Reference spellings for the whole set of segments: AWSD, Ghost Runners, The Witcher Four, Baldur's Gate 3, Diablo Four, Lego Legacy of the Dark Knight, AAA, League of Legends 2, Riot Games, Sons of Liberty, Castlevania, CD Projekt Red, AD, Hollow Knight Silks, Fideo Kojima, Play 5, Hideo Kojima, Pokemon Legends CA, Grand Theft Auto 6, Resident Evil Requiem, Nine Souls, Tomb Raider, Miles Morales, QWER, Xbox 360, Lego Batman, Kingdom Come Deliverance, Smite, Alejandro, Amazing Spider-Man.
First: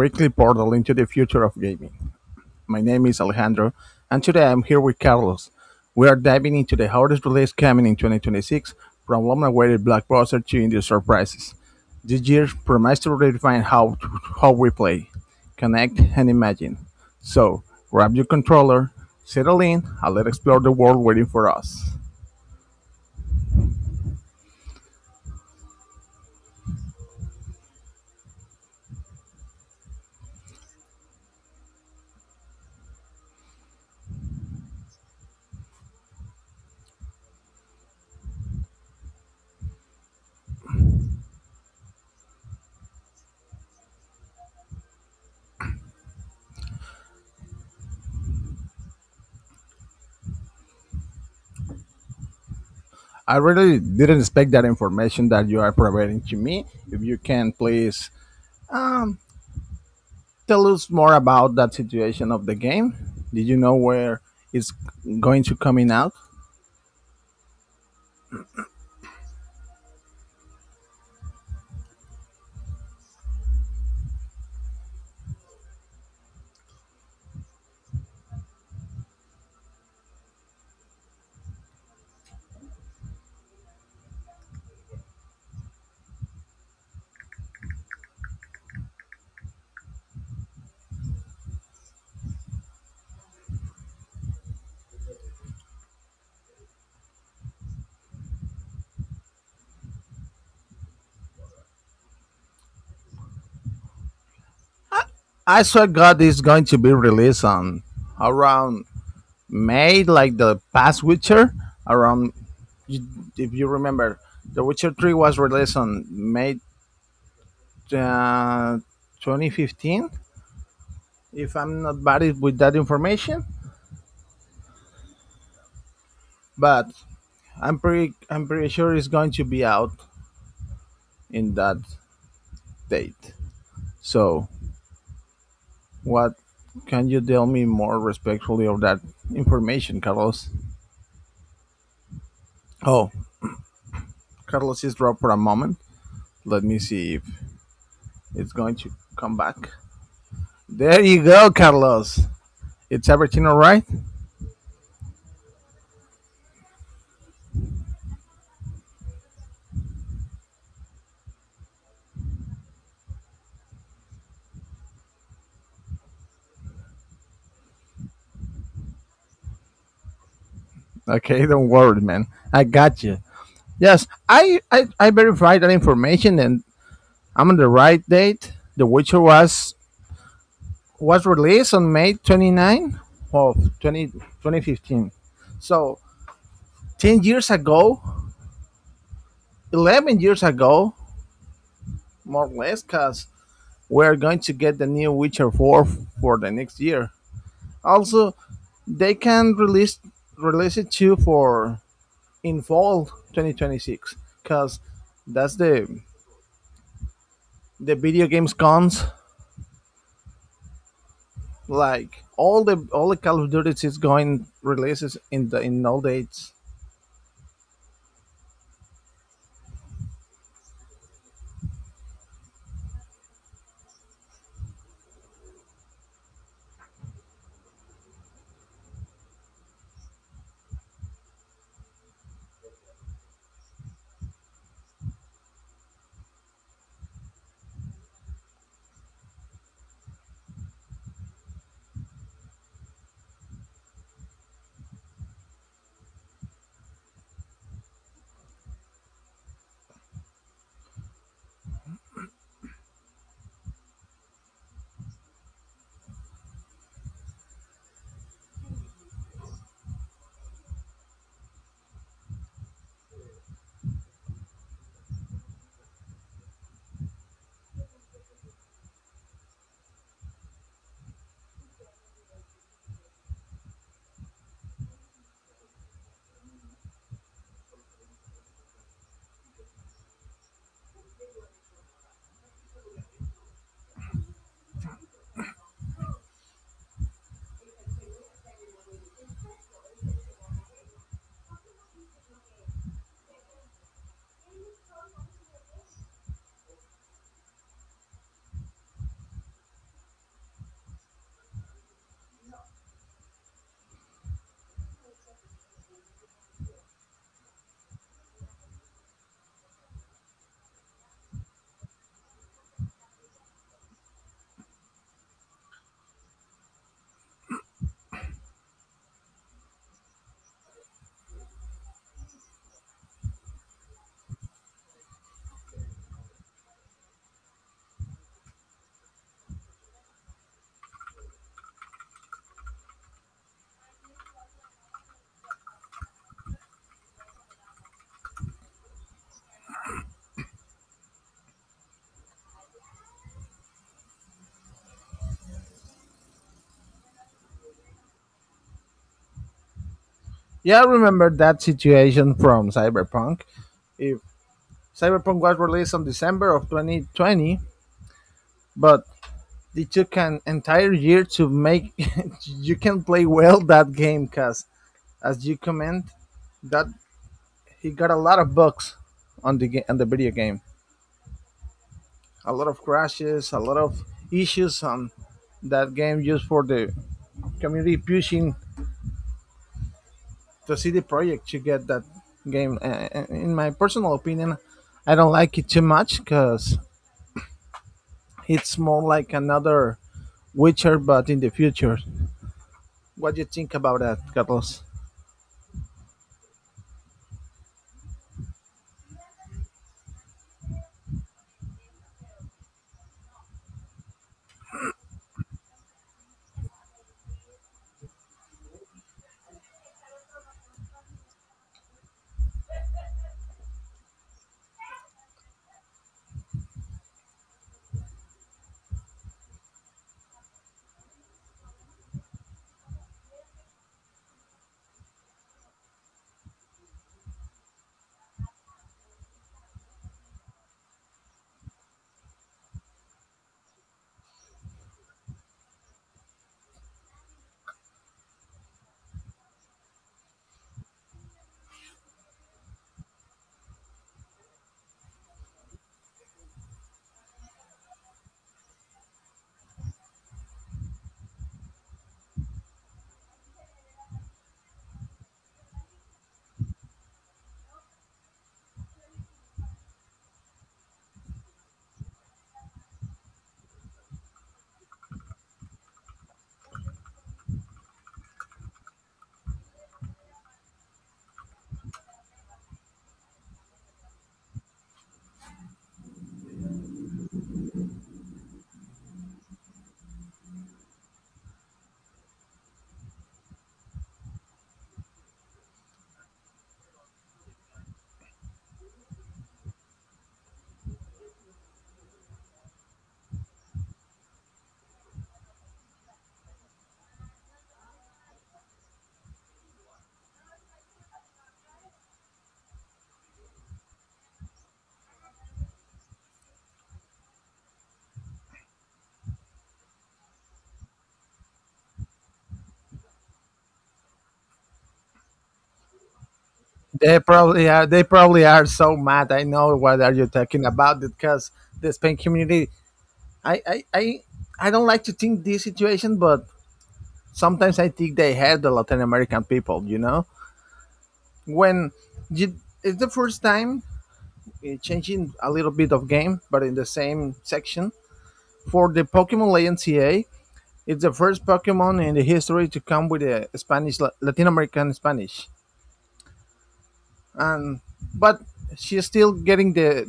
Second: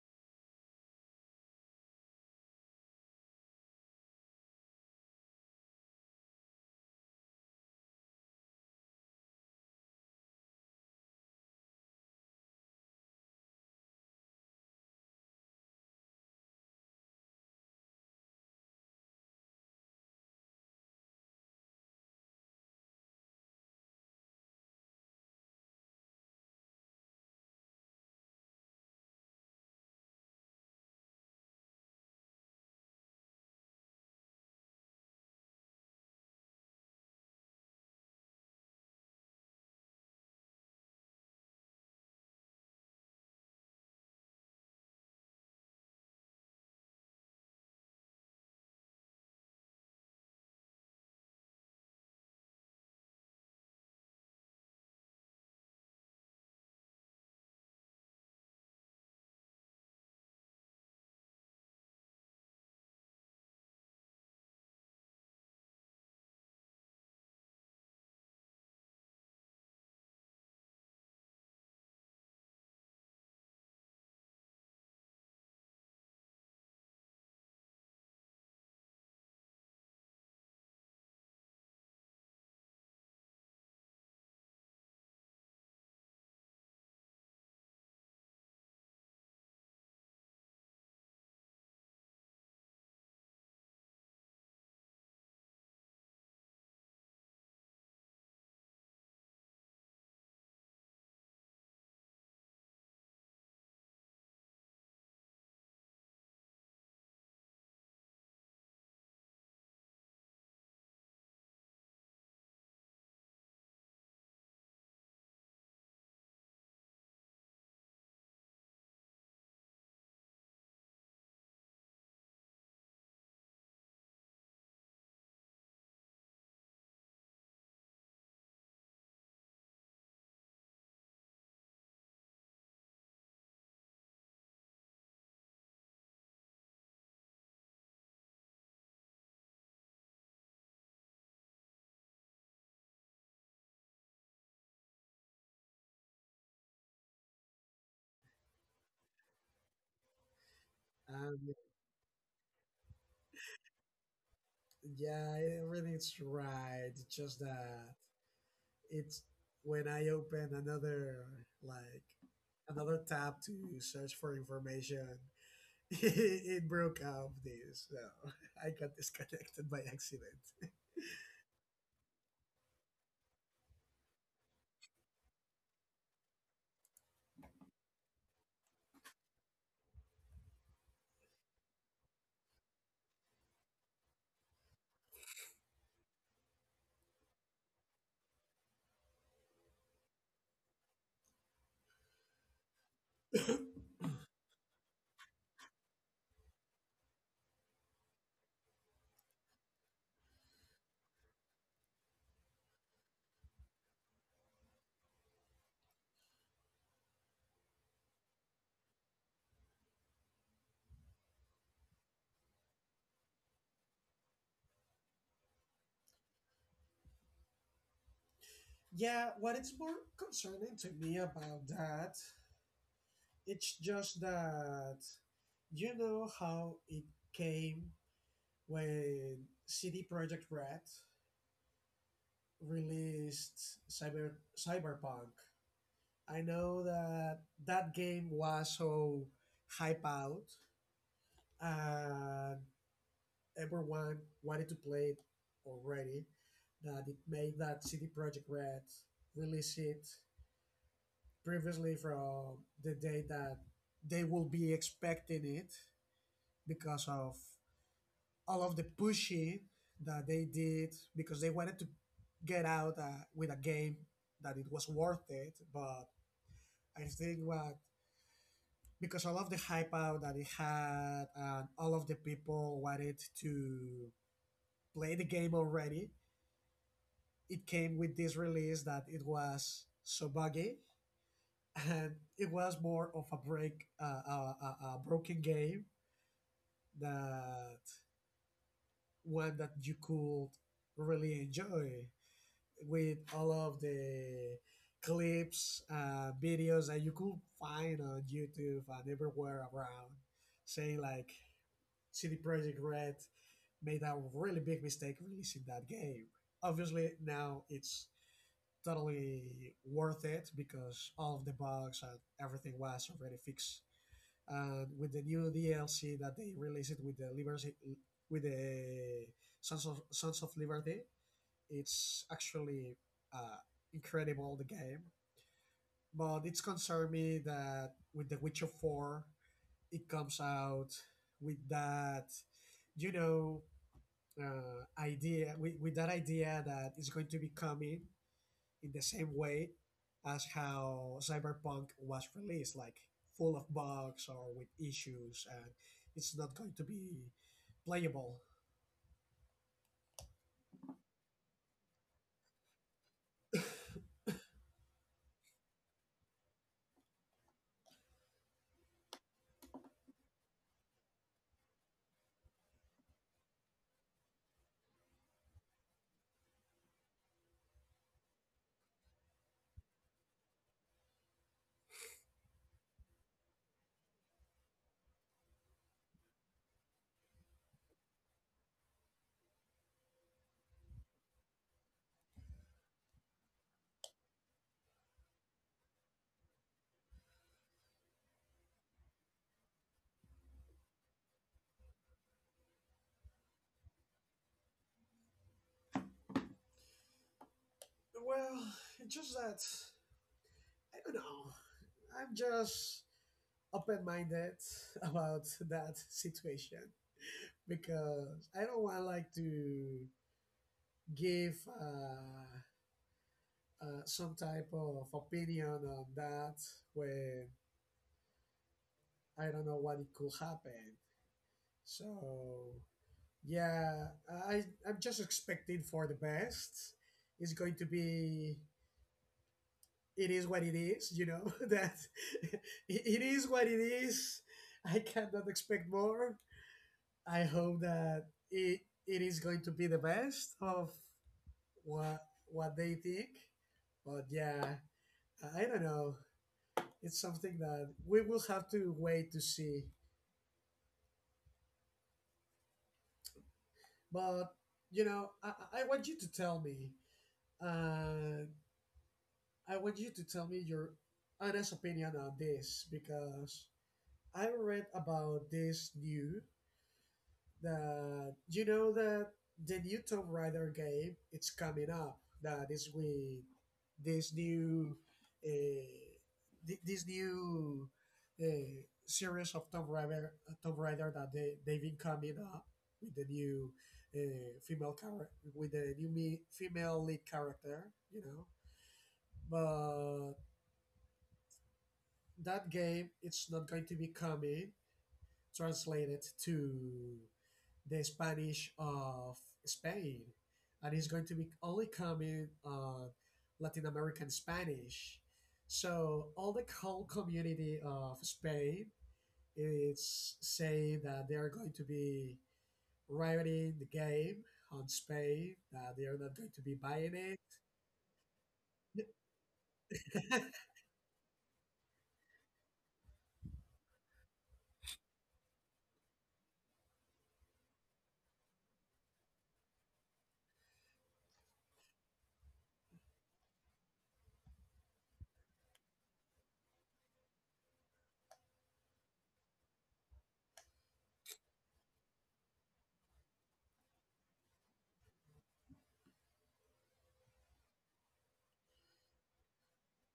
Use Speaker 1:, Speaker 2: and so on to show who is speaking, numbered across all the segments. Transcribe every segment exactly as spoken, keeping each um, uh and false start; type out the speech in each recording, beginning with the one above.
Speaker 1: weekly portal into the future of gaming. My name is Alejandro, and today I'm here with Carlos. We are diving into the hardest release coming in twenty twenty-six, from long-awaited blockbuster to indie surprises. This year promised to redefine how how we play, connect, and imagine. So grab your controller, settle in, and let's explore the world waiting for us. I really didn't expect that information that you are providing to me. If you can please tell us more about that situation of the game? Did you know where it's going to coming out? I swear God is going to be released on around May, like the past Witcher. Around, you- if you remember, The Witcher Three was released on May uh, twenty fifteen. If I'm not bad it- with that information, but I'm pretty I'm pretty sure it's going to be out in that date. So what can you tell me more respectfully of that information, Carlos? Oh, Carlos is dropped for a moment. Let me see if it's going to come back. There you
Speaker 2: Um,
Speaker 1: go, Carlos. It's everything all right?
Speaker 2: yeah, everything's right. Just that it's when I open another like another tab to search for information, it broke off this. So I got disconnected by accident.
Speaker 1: Okay, don't worry, man. I got you. Yes, I, I, I verified that information and I'm on the right date. The Witcher was was released on May 29 of twenty, twenty fifteen. So ten years ago, eleven years ago, more or less, because we're going to get the new Witcher four for the next year. Also, they can release release it too for in fall twenty twenty-six, because that's the the video games cons. Like all the all the Call of Duties is going releases in the in all dates.
Speaker 2: Yeah, what is more concerning to me about that, it's just that you know how it came when C D Projekt Red released Cyber Cyberpunk, I know that that game was so hype out and everyone wanted to play it already, that it made that C D Projekt Red release it previously from the day that they will be expecting it because of all of the pushing that they did because they wanted to get out uh, with a game that it was worth it. But I think what, because all of the hype out that it had and all of the people wanted to play the game already, it came with this release that it was so buggy, and it was more of a break, uh, a, a, a broken game that one that you could really enjoy. With all of the clips, uh, videos that you could find on YouTube and everywhere around saying like C D Projekt Red made a really big mistake releasing that game. Obviously, now it's totally worth it because all of the bugs and everything was already fixed. And with the new D L C that they released with the Liberty, with the Sons of Sons of Liberty, it's actually uh, incredible the game. But it's concerned me that with The Witcher Four, it comes out with that, you know, uh, idea with, with that idea that it's going to be coming in the same way as how Cyberpunk was released, like full of bugs or with issues, and it's not going to be playable.
Speaker 1: Yeah, I remember that situation from Cyberpunk. If Cyberpunk was released on December of twenty twenty, but they took an entire year to make you can play well that game because as you comment that he got a lot of bugs on the game on the video game, a lot of crashes, a lot of issues on that game just for the community pushing the city project to get that game. Uh, in my personal opinion, I don't like it too much because it's more like another witcher but in the future. What do you think about that, Carlos?
Speaker 2: Well, it's just that I don't know, I'm just open-minded about that situation because I don't want like to give uh, uh, some type of opinion on that when I don't know what it could happen. So yeah, I I'm just expecting for the best. It's going to be. It is what it is, you know. That it it is what it is. I cannot expect more. I hope that it it is going to be the best of what what they think. But yeah, I I don't know. It's something that we will have to wait to see. But you know, I, I want you to tell me. Uh, I want you to tell me your honest opinion on this because I read about this new that you know that the new Tomb Raider game, it's coming up. That is with this new uh, thi- this new uh, series of Tomb Raider Tomb Raider that they they've been coming up with the new uh, female character with the new me- female lead character. You know, but that game, it's not going to be coming translated to the Spanish of Spain, and it's going to be only coming on Latin American Spanish. So all the whole community of Spain is saying that they are going to be rioting the game on Spain, that they are not going to be
Speaker 1: They
Speaker 2: buying
Speaker 1: probably are. They probably are so mad. I know what are you
Speaker 2: it.
Speaker 1: talking about because the Spain community. I I I, I don't like to think this situation, but sometimes I think they have the Latin American people. You know, when you, it's the first time uh, changing a little bit of game, but in the same section for the Pokemon Legends C A. It's the first Pokemon in the history to come with a Spanish Latin American Spanish. And but she's still getting the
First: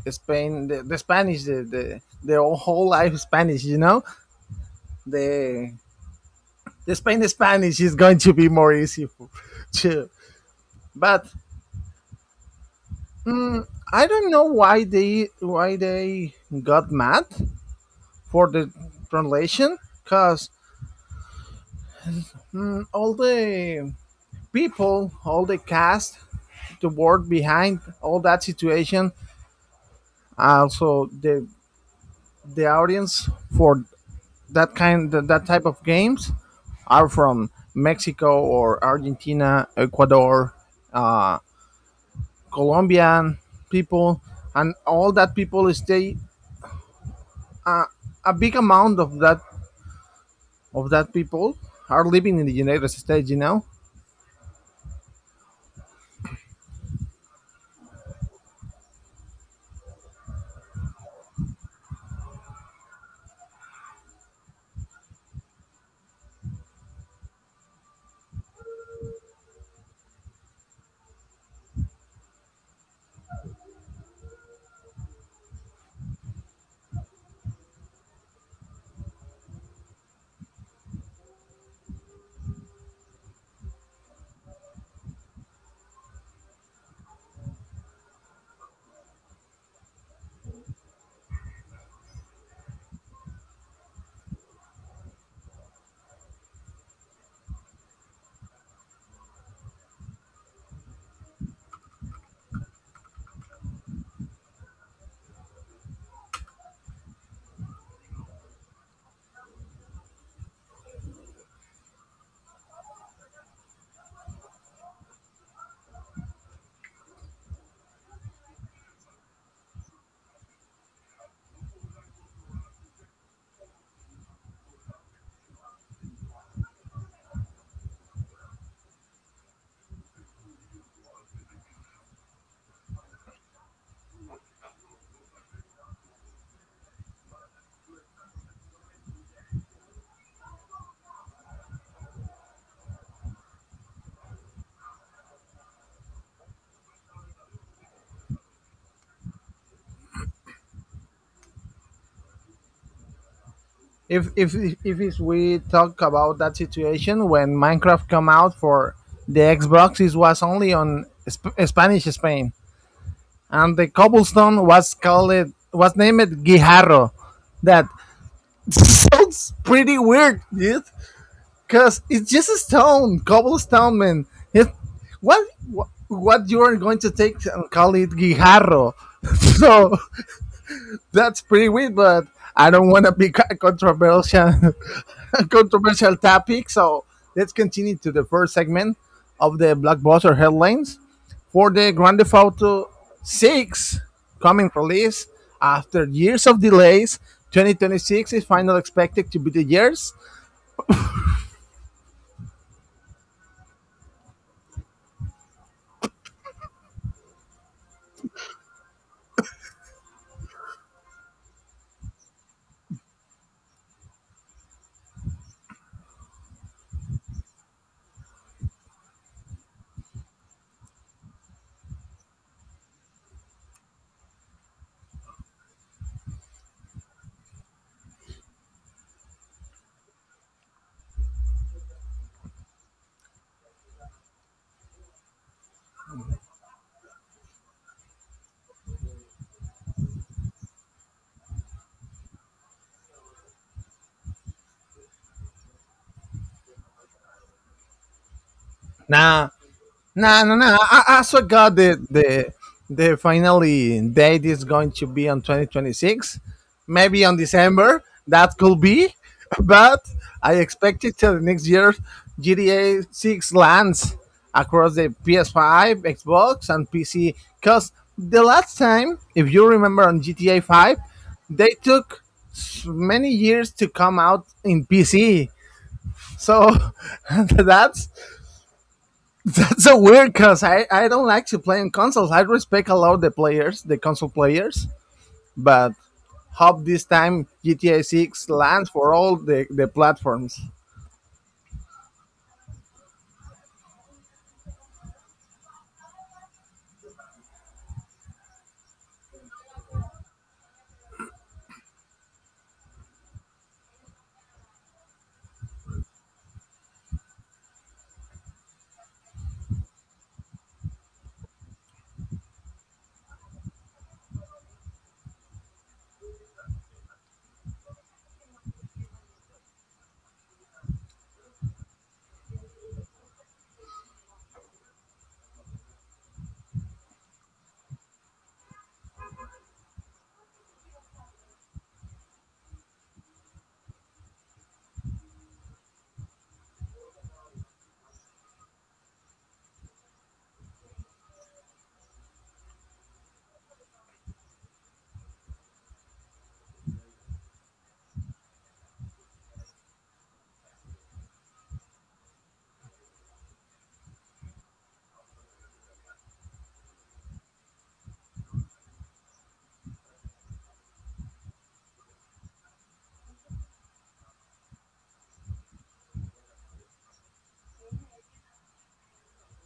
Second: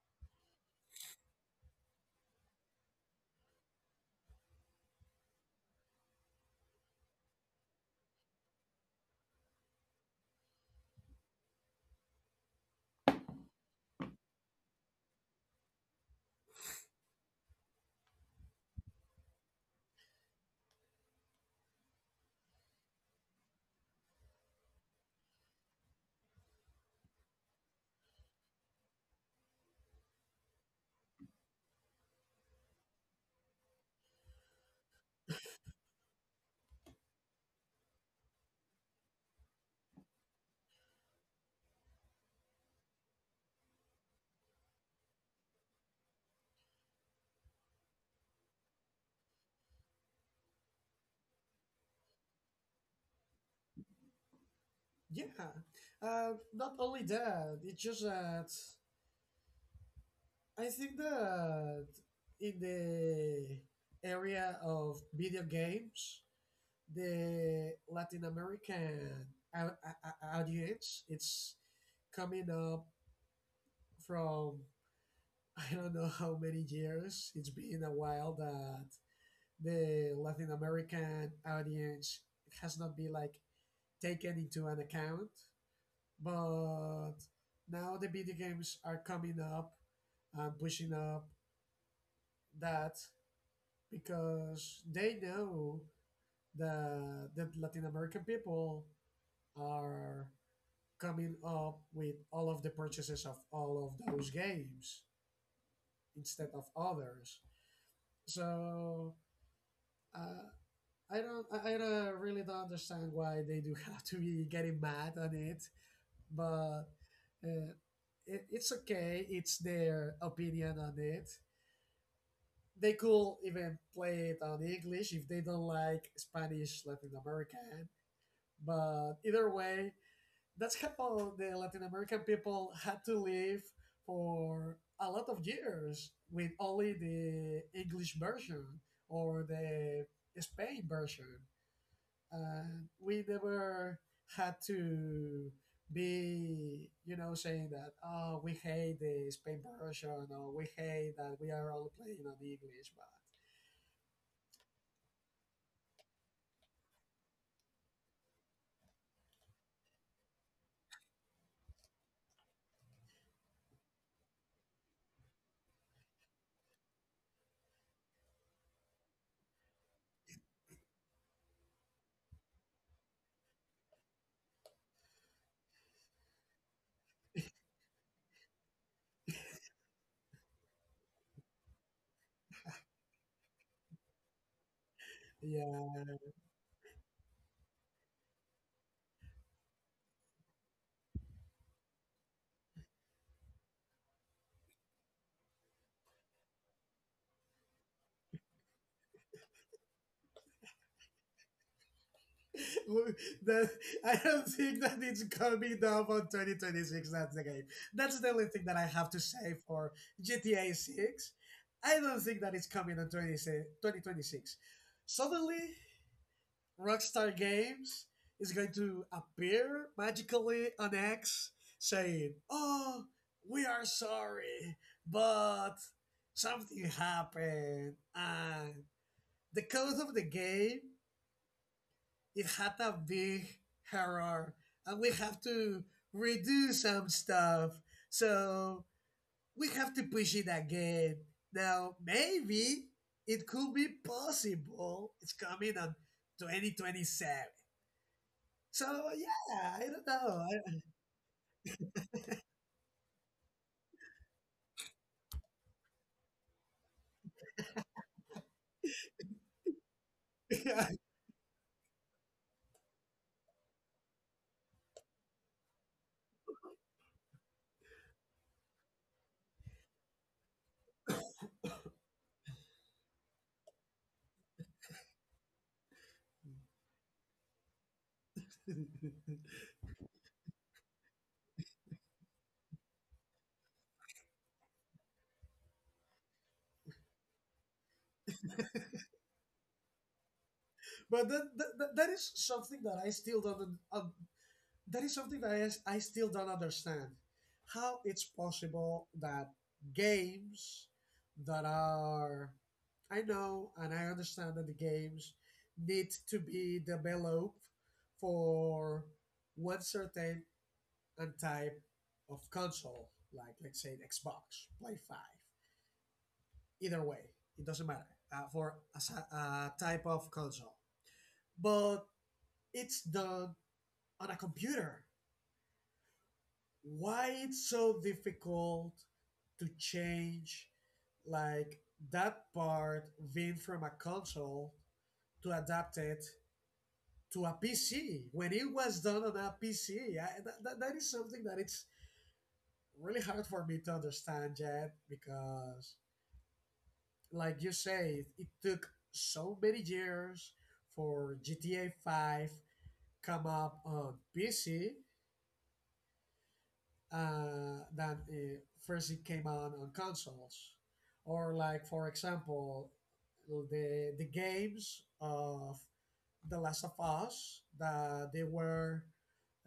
Speaker 1: the Spain, the, the Spanish, the, the the whole life Spanish. You know the the Spain Spanish is going to be more easy for, to. But mm, I don't know why they why they got mad for the translation because all the people, all the cast, the work behind all that situation, also the the audience for that kind that, type of games are from Mexico or Argentina, Ecuador, uh, Colombian people, and all that people stay. Uh, a big amount of that of that people are living in the United States. You know,
Speaker 2: Yeah, uh, not only that, it's just that I think that in the area of video games, the Latin American au- au- au- audience, it's coming up from I don't know how many years. It's been a while that the Latin American audience has not been like taken into an account. But now the video games are coming up and pushing up that because they know that that Latin American people are coming up with all of the purchases of all of those games instead of others. So uh, I don't, I, I don't really don't understand why they do have to be getting mad on it, but. Uh, it, it's okay. It's their opinion on it. They could even play it on English if they don't like Spanish Latin America. But either way, that's how the Latin American people had to live for a lot of years with only the English version or the Spain version. And we never had to be, you know, saying that, oh, we hate the Spain version, or we hate that we are all playing on English. But
Speaker 1: if if if it's we talk about that situation when Minecraft come out for the Xbox, it was only on Sp- Spanish Spain, and the cobblestone was called was named Guijarro. That sounds pretty weird, dude. Cause it's just a stone, cobblestone, man. It, what, what, what you are going to take and call it guijarro? So that's pretty weird, but I don't want to be co- controversial,
Speaker 2: yeah,
Speaker 1: controversial topic. So let's continue to the first segment of the blockbuster headlines for the Grand Theft Auto six coming release after years of delays. twenty twenty-six is finally expected to be the years.
Speaker 2: that I don't think that it's coming up on twenty twenty-six. That's the game. That's the only thing that I have to say for G T A six. I don't think that it's coming on twenty, twenty twenty-six. Suddenly, Rockstar Games is going to appear magically on X saying, "Oh, we are sorry, but something happened and the code of the game, it had a big horror and we have to redo some stuff. So we have to push it again." Now, maybe it could be possible, it's coming on twenty twenty-seven. So,
Speaker 1: Now,
Speaker 2: yeah, I don't know.
Speaker 1: nah, no, no.
Speaker 2: I-
Speaker 1: I, I also got the the the finally date is going to be on twenty twenty-six, maybe on December. That could be, but I expect it till the next year. G T A six lands across the P S five, Xbox, and P C. Cause the last time, if you remember, on G T A five, they took s- many years to come out in P C. So that's it's so weird because I, I don't like to play on consoles. I respect a lot the players, the console players, but hope this time G T A six lands for all the, the platforms.
Speaker 2: but that, that, that is something that I still don't un- that is something that I still don't understand. How it's possible that games that are, I know and I understand that the games need to be developed for one certain and type of console, like let's say Xbox, Play five. Either way, it doesn't matter uh, for a a type of console. But it's done on a computer, why it's so difficult to change like that part being from a console to adapt it to a P C when it was done on a P C. I, that, that, that is something that it's really hard for me to understand yet because, like you say, it, it took so many years for G T A five come up on P C uh, than it, first it came out on consoles. Or like for example, the the games of The Last of Us that they were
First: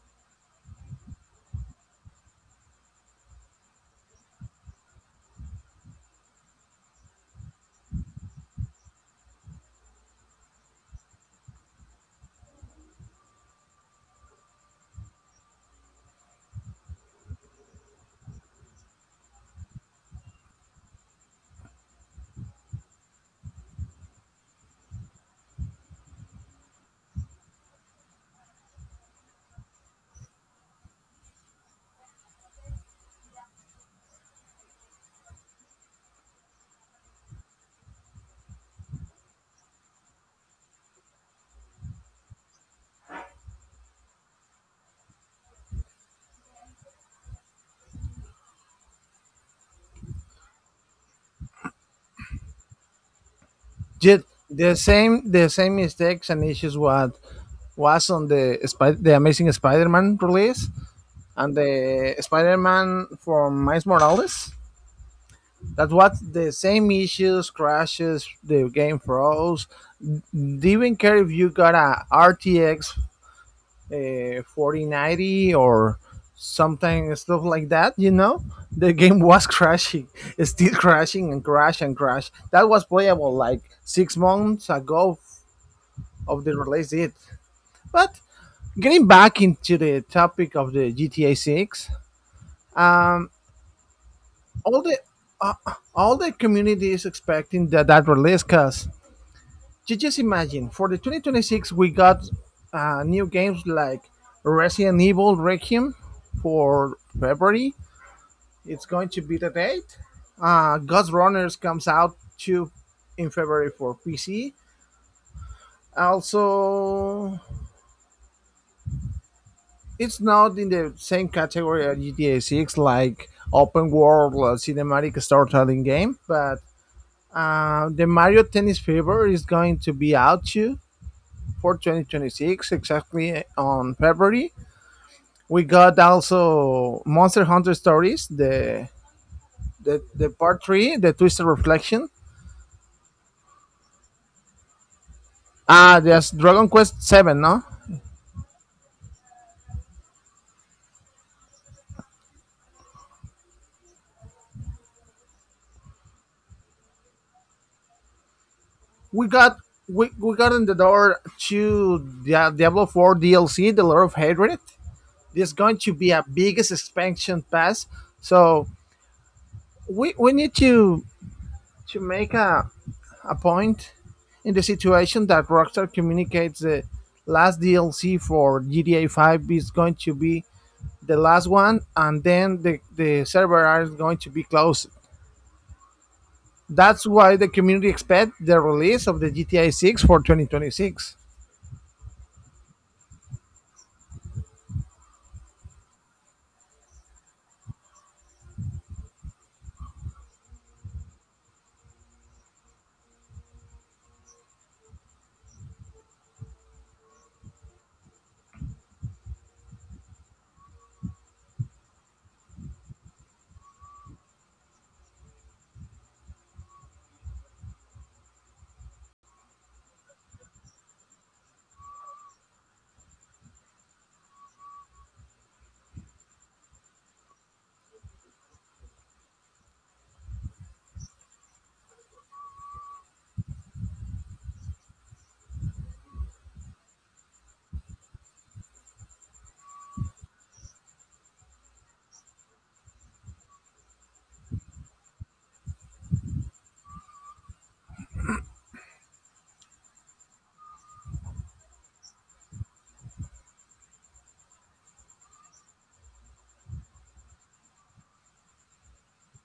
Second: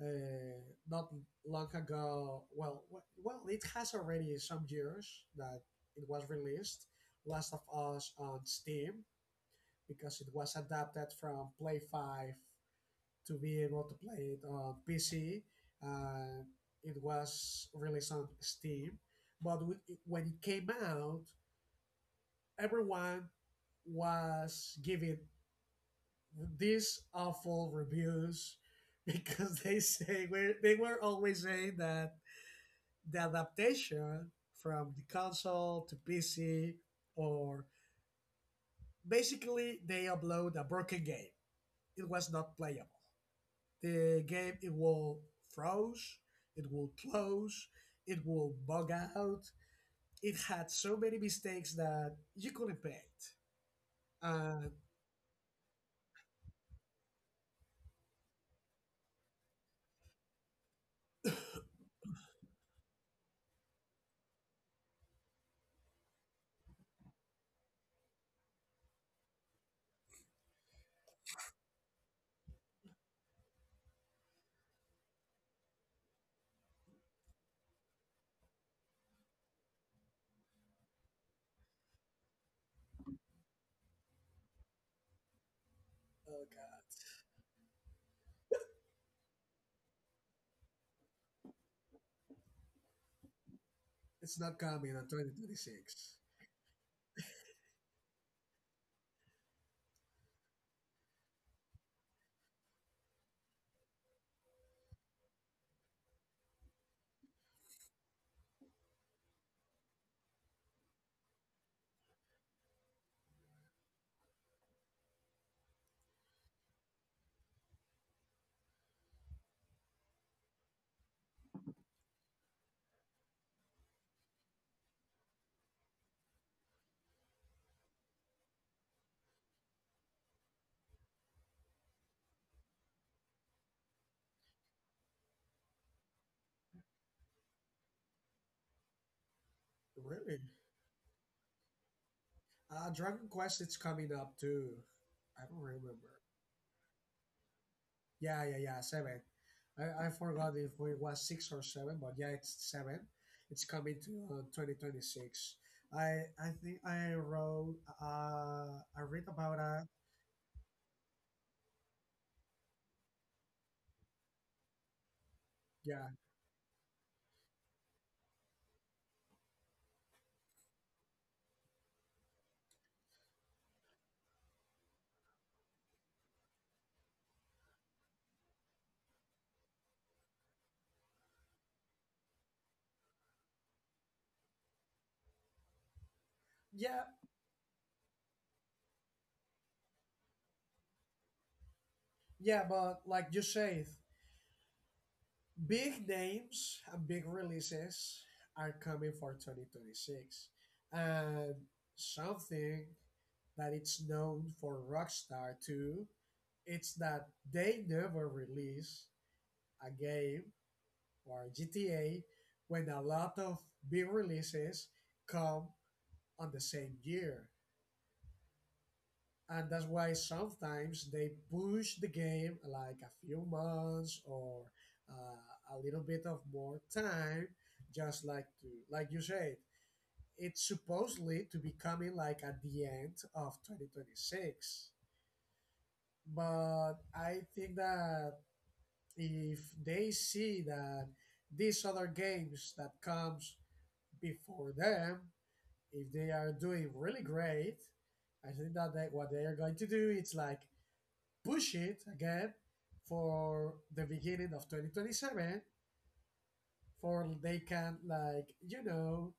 Speaker 2: uh, not long ago. Well, w- well, it has already some years that it was released. Last of Us on Steam because it was adapted from Play Five to be able to play it on P C. Uh, it was released on Steam, but w- when it came out, everyone was giving these awful reviews because they say were they were always saying that the adaptation from the console to P C, or basically they upload a broken game. It was not playable. The game, it will froze, it will close, it will bug out, it had so many mistakes that you couldn't paint
Speaker 1: Yet
Speaker 2: and
Speaker 1: the same the same mistakes and issues what was on the Spi- the Amazing Spider-Man release and the Spider-Man from Miles Morales. That was the same issues, crashes, the game froze. They didn't care if you got a R T X uh, forty ninety or something stuff like that, you know. The game was crashing, it's still crashing and crash and crash. That was playable like six months ago
Speaker 2: oh
Speaker 1: of the
Speaker 2: god.
Speaker 1: release date. But getting back into the topic of the GTA six, um
Speaker 2: It's not
Speaker 1: all
Speaker 2: coming
Speaker 1: the
Speaker 2: on
Speaker 1: uh,
Speaker 2: twenty twenty-six.
Speaker 1: all the community is expecting that that release because just imagine, for the twenty twenty-six we got uh, new games like Resident Evil Requiem for February. It's going to be the date. Uh, Ghost Runners comes out too in February for P C. Also, it's not in the same category as G T A six, like open world uh, cinematic storytelling game, but uh, the Mario Tennis Fever is going to be out too for twenty twenty-six, exactly on February. We got also Monster Hunter Stories, the the, the
Speaker 2: Really.
Speaker 1: part three, the Twisted Reflection.
Speaker 2: uh Dragon Quest, it's coming up too. I don't remember.
Speaker 1: Ah, there's Dragon Quest Seven. No,
Speaker 2: Yeah yeah yeah seven. i, I forgot if it was six or seven, but yeah, it's seven. It's coming to uh, twenty twenty-six. I i think i wrote uh i read
Speaker 1: we
Speaker 2: about
Speaker 1: got
Speaker 2: a
Speaker 1: we, we got in the door to the Diablo Four D L C, The Lord of Hatred. There's going to
Speaker 2: yeah.
Speaker 1: be a biggest expansion pass, so we we need to to make a a point in the situation that Rockstar communicates the last D L C for G T A Five is going to be the last one, and then the, the server are going to be closed.
Speaker 2: Yeah,
Speaker 1: That's why the community expect the release of the G T A six for twenty twenty-six.
Speaker 2: yeah, but like you said, big names and big releases are coming for twenty twenty-six. And something that it's known for Rockstar too, it's that they never release a game or a G T A when a lot of big releases come on the same year. And that's why sometimes they push the game like a few months or uh, a little bit of more time, just like to like you said, it's supposedly to be coming like at the end of twenty twenty-six. But I think that if they see that these other games that comes before them, if they are doing really great, I think that they, what they are going to do is like push it again for the beginning of twenty twenty-seven, for they can like you know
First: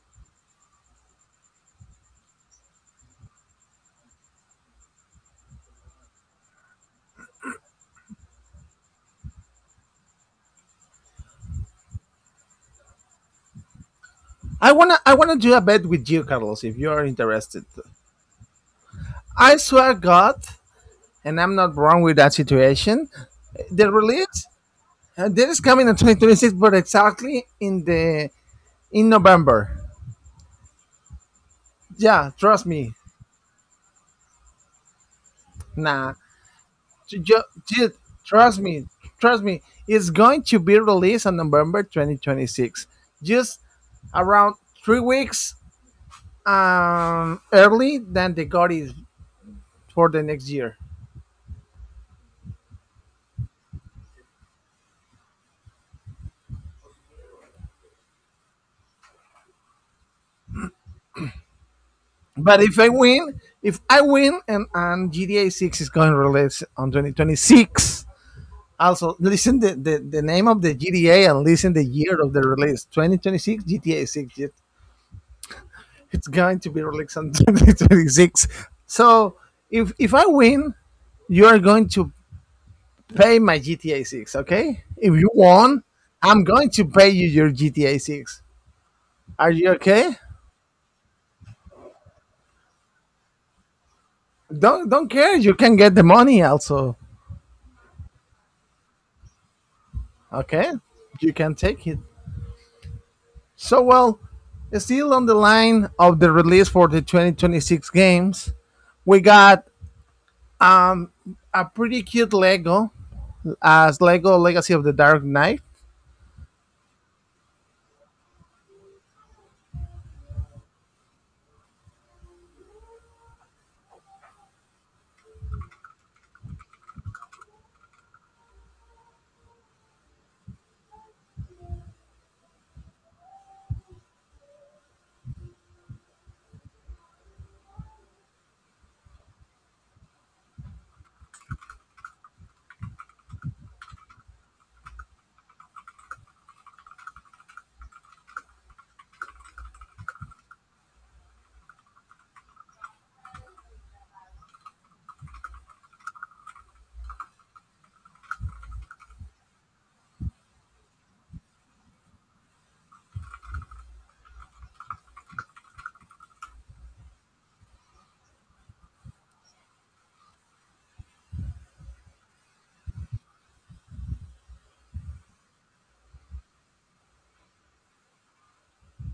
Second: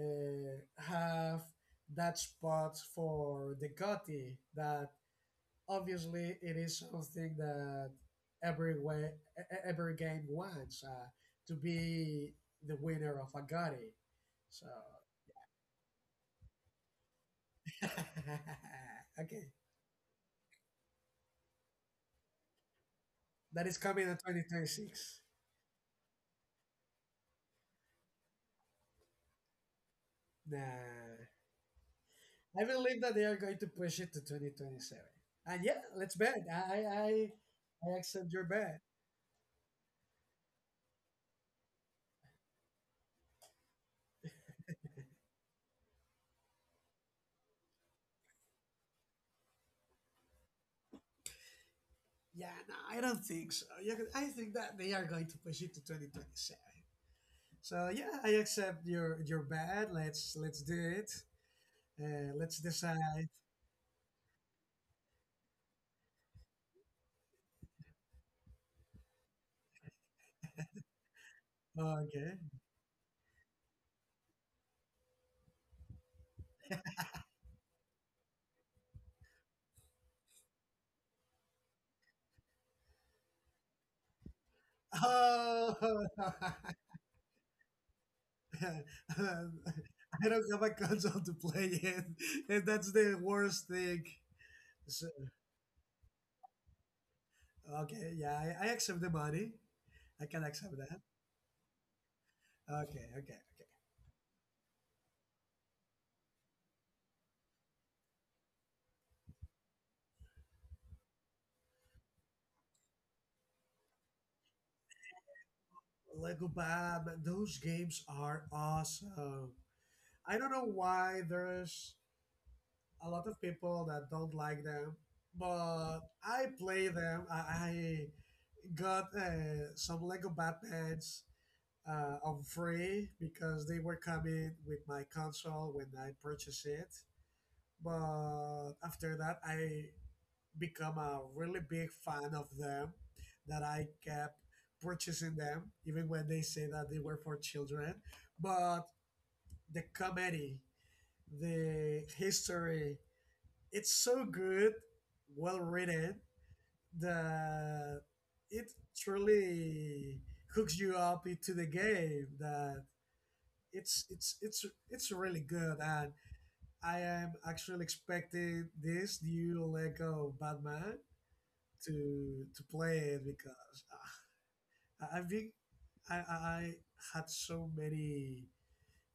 Speaker 2: uh, have that spot for the gotti. That obviously it is something that every way, e- e- every game wants uh, to be the winner of a gotti. So
Speaker 1: I wanna I wanna do a bet with you, Carlos, if you are interested.
Speaker 2: okay,
Speaker 1: I swear God, and I'm not wrong with that situation.
Speaker 2: that is
Speaker 1: The
Speaker 2: coming in
Speaker 1: release
Speaker 2: twenty twenty-six.
Speaker 1: uh, that is coming in twenty twenty-six, but exactly in the in November.
Speaker 2: Nah,
Speaker 1: Yeah,
Speaker 2: I
Speaker 1: trust me.
Speaker 2: believe that they are going to push it to twenty twenty-seven. And yeah,
Speaker 1: Nah,
Speaker 2: let's bet. I I,
Speaker 1: Just,
Speaker 2: I
Speaker 1: just
Speaker 2: accept your
Speaker 1: trust
Speaker 2: bet.
Speaker 1: me, trust me. It's going to be released on November twenty twenty-six. Just around three weeks um, early than the God is for the next year.
Speaker 2: Yeah, no, I don't think so. Yeah, 'cause I think that they are going to push it to twenty twenty-seven. So yeah, I accept your your bet. Let's let's do it. Uh, let's
Speaker 1: But if I
Speaker 2: decide.
Speaker 1: win, if I win, and, and G T A six is going to release on twenty twenty-six. Also, listen the, the, the name of the G T A and listen the year of
Speaker 2: Okay.
Speaker 1: the release. two thousand twenty-six G T A six. G T A six. It's going to be released on twenty twenty-six. So if if I win, you are going to pay my G T A six, okay? If you won,
Speaker 2: Oh,
Speaker 1: I'm going to pay you your G T A six. Are you okay?
Speaker 2: I don't have a console to play it, and that's the worst thing.
Speaker 1: Don't don't
Speaker 2: So,
Speaker 1: care. You can get the money also,
Speaker 2: okay, yeah, I, I accept the money. I can
Speaker 1: okay?
Speaker 2: accept that.
Speaker 1: You can take it.
Speaker 2: Okay, okay, okay.
Speaker 1: So well, still on the line of the release for the twenty twenty-six games, we got um a pretty cute Lego as Lego Legacy of the Dark Knight.
Speaker 2: Lego Batman, those games are awesome. I don't know why there's a lot of people that don't like them, but I play them. I, I got uh, some Lego Batmans uh, on free because they were coming with my console when I purchased it. But after that, I become a really big fan of them that I kept purchasing them, even when they say that they were for children. But the comedy, the history, it's so good, well written, that it truly hooks you up into the game that it's it's it's it's really good. And I am actually expecting this new Lego Batman to to play it because uh, I, I think I, I had so many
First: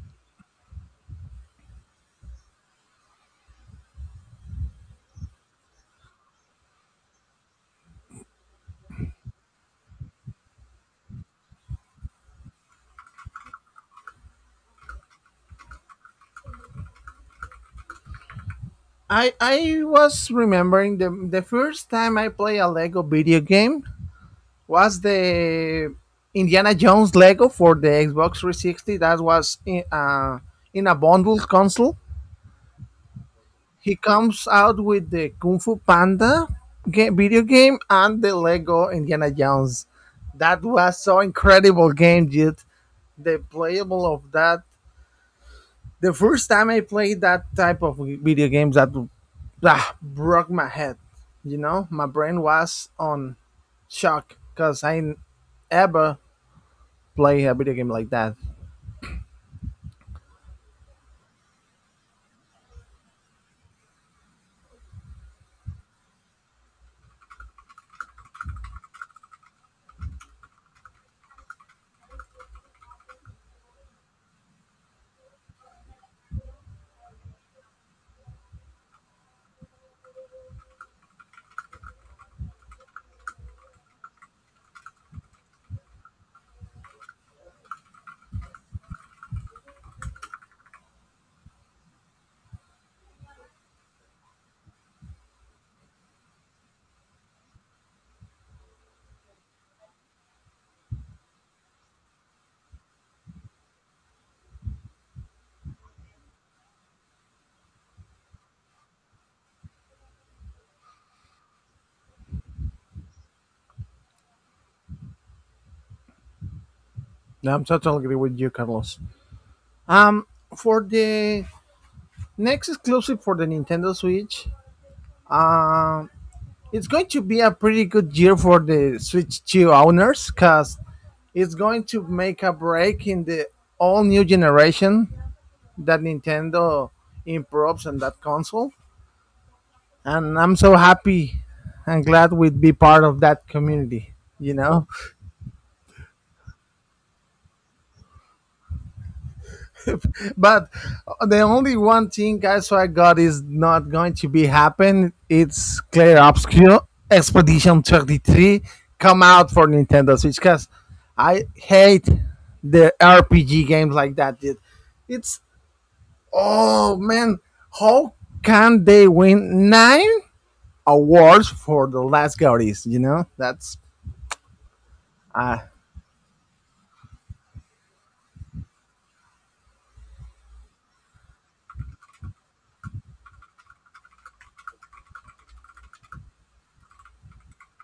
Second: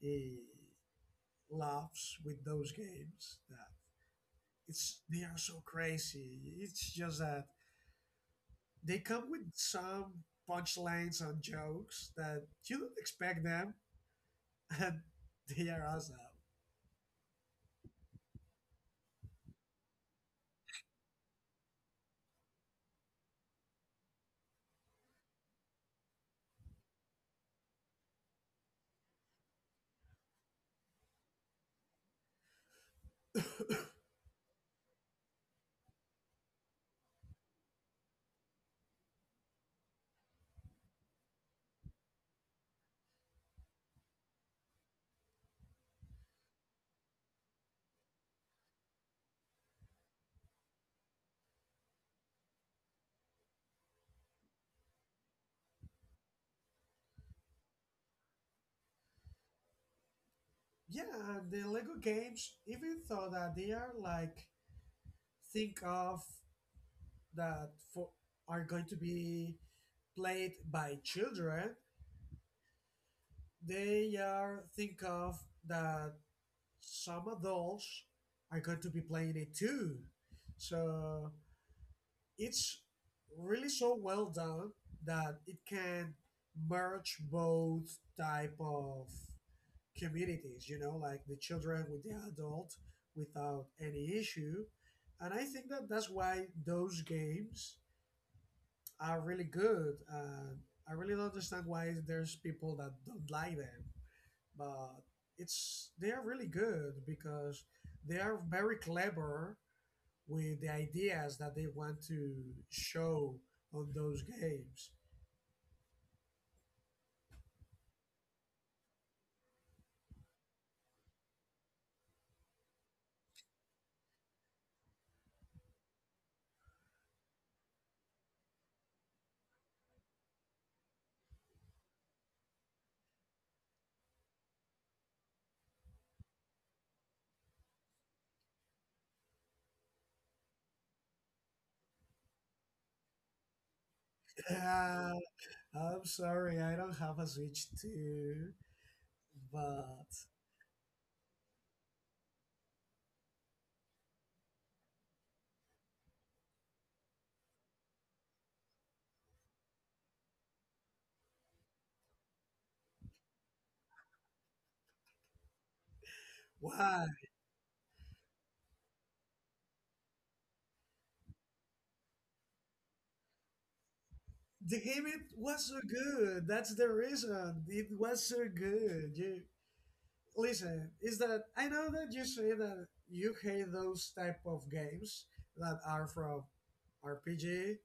Speaker 2: uh, laughs with those games that it's they are so crazy. It's just that they come with some punchlines and jokes that you don't expect them, and they are awesome.
Speaker 1: I I was remembering the the first time I play a Lego video game was the Indiana Jones Lego for the Xbox three sixty. That was in, uh, in a bundled console. He comes out with the Kung Fu Panda ga- video game and the Lego Indiana Jones. That was so incredible game, dude. The playable of that. The first time I played that type of video games, that ah, broke my head. You know, my brain was on shock because I n- ever play a video game like that.
Speaker 2: Yeah, and the Lego games, even though that they are like think of that for are going to be played by children, they are think of that some adults are going to be playing it too. So it's really so well done that it can merge both type of communities, you know, like the children with the adult without any issue. And I think that that's why those games are really good. And I really don't understand why there's people that don't like them but it's they are really good because they are very clever with the ideas that they want to show on those games.
Speaker 1: No, I'm so totally agree with you, Carlos. Um, for the next exclusive for the Nintendo Switch, um, it's going to be a pretty good year for the Switch two owners because it's going to make a break in the all new generation that Nintendo improves on that console, and I'm so happy and glad we'd be part of that community. You know.
Speaker 2: Uh, I'm sorry, I don't have a Switch two, but
Speaker 1: But the only one thing guys, I got is not going to be happen. It's Claire Obscure Expedition thirty-three come out for Nintendo Switch because I hate the R P G games like that. Dude. It's oh
Speaker 2: why?
Speaker 1: man, how can they win nine awards for the last Gaudis? You know. That's
Speaker 2: The game it
Speaker 1: uh,
Speaker 2: was so good. That's the reason. It was so good. You listen, is that I know that you say that you hate those type of games that are from R P G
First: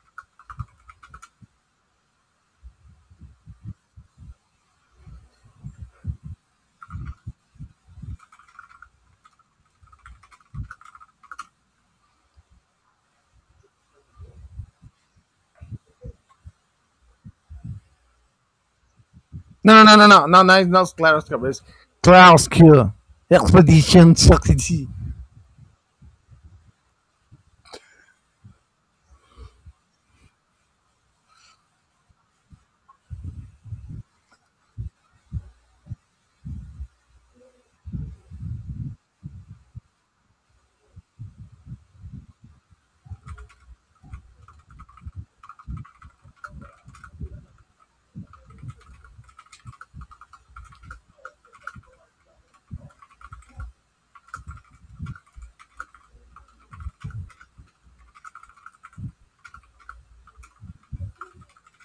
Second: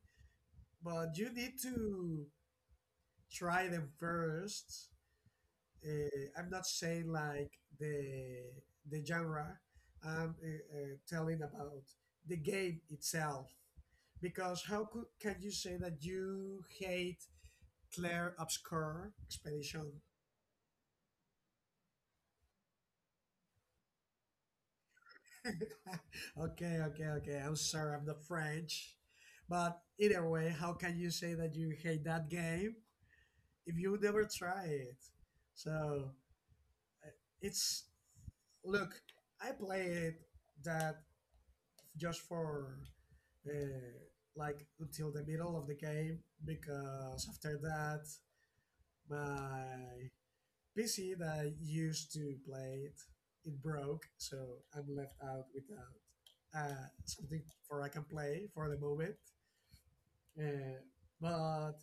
Speaker 2: but you need to try them first. Uh, I'm not saying like the the genre. I'm uh, uh, telling about the game itself, because how could, can you say that you hate Claire Obscure
Speaker 1: No,
Speaker 2: Expedition?
Speaker 1: no, no, no, no, no, it's not Klaus Cup. It's Klaus Expedition Succeed.
Speaker 2: Okay, okay, okay. I'm sorry, I'm not French, but either way, how can you say that you hate that game if you never try it? So It's look, I played that just for uh, like until the middle of the game because after that my P C that I used to play it it broke, so I'm left out without uh, something for I can play for the moment. Uh, but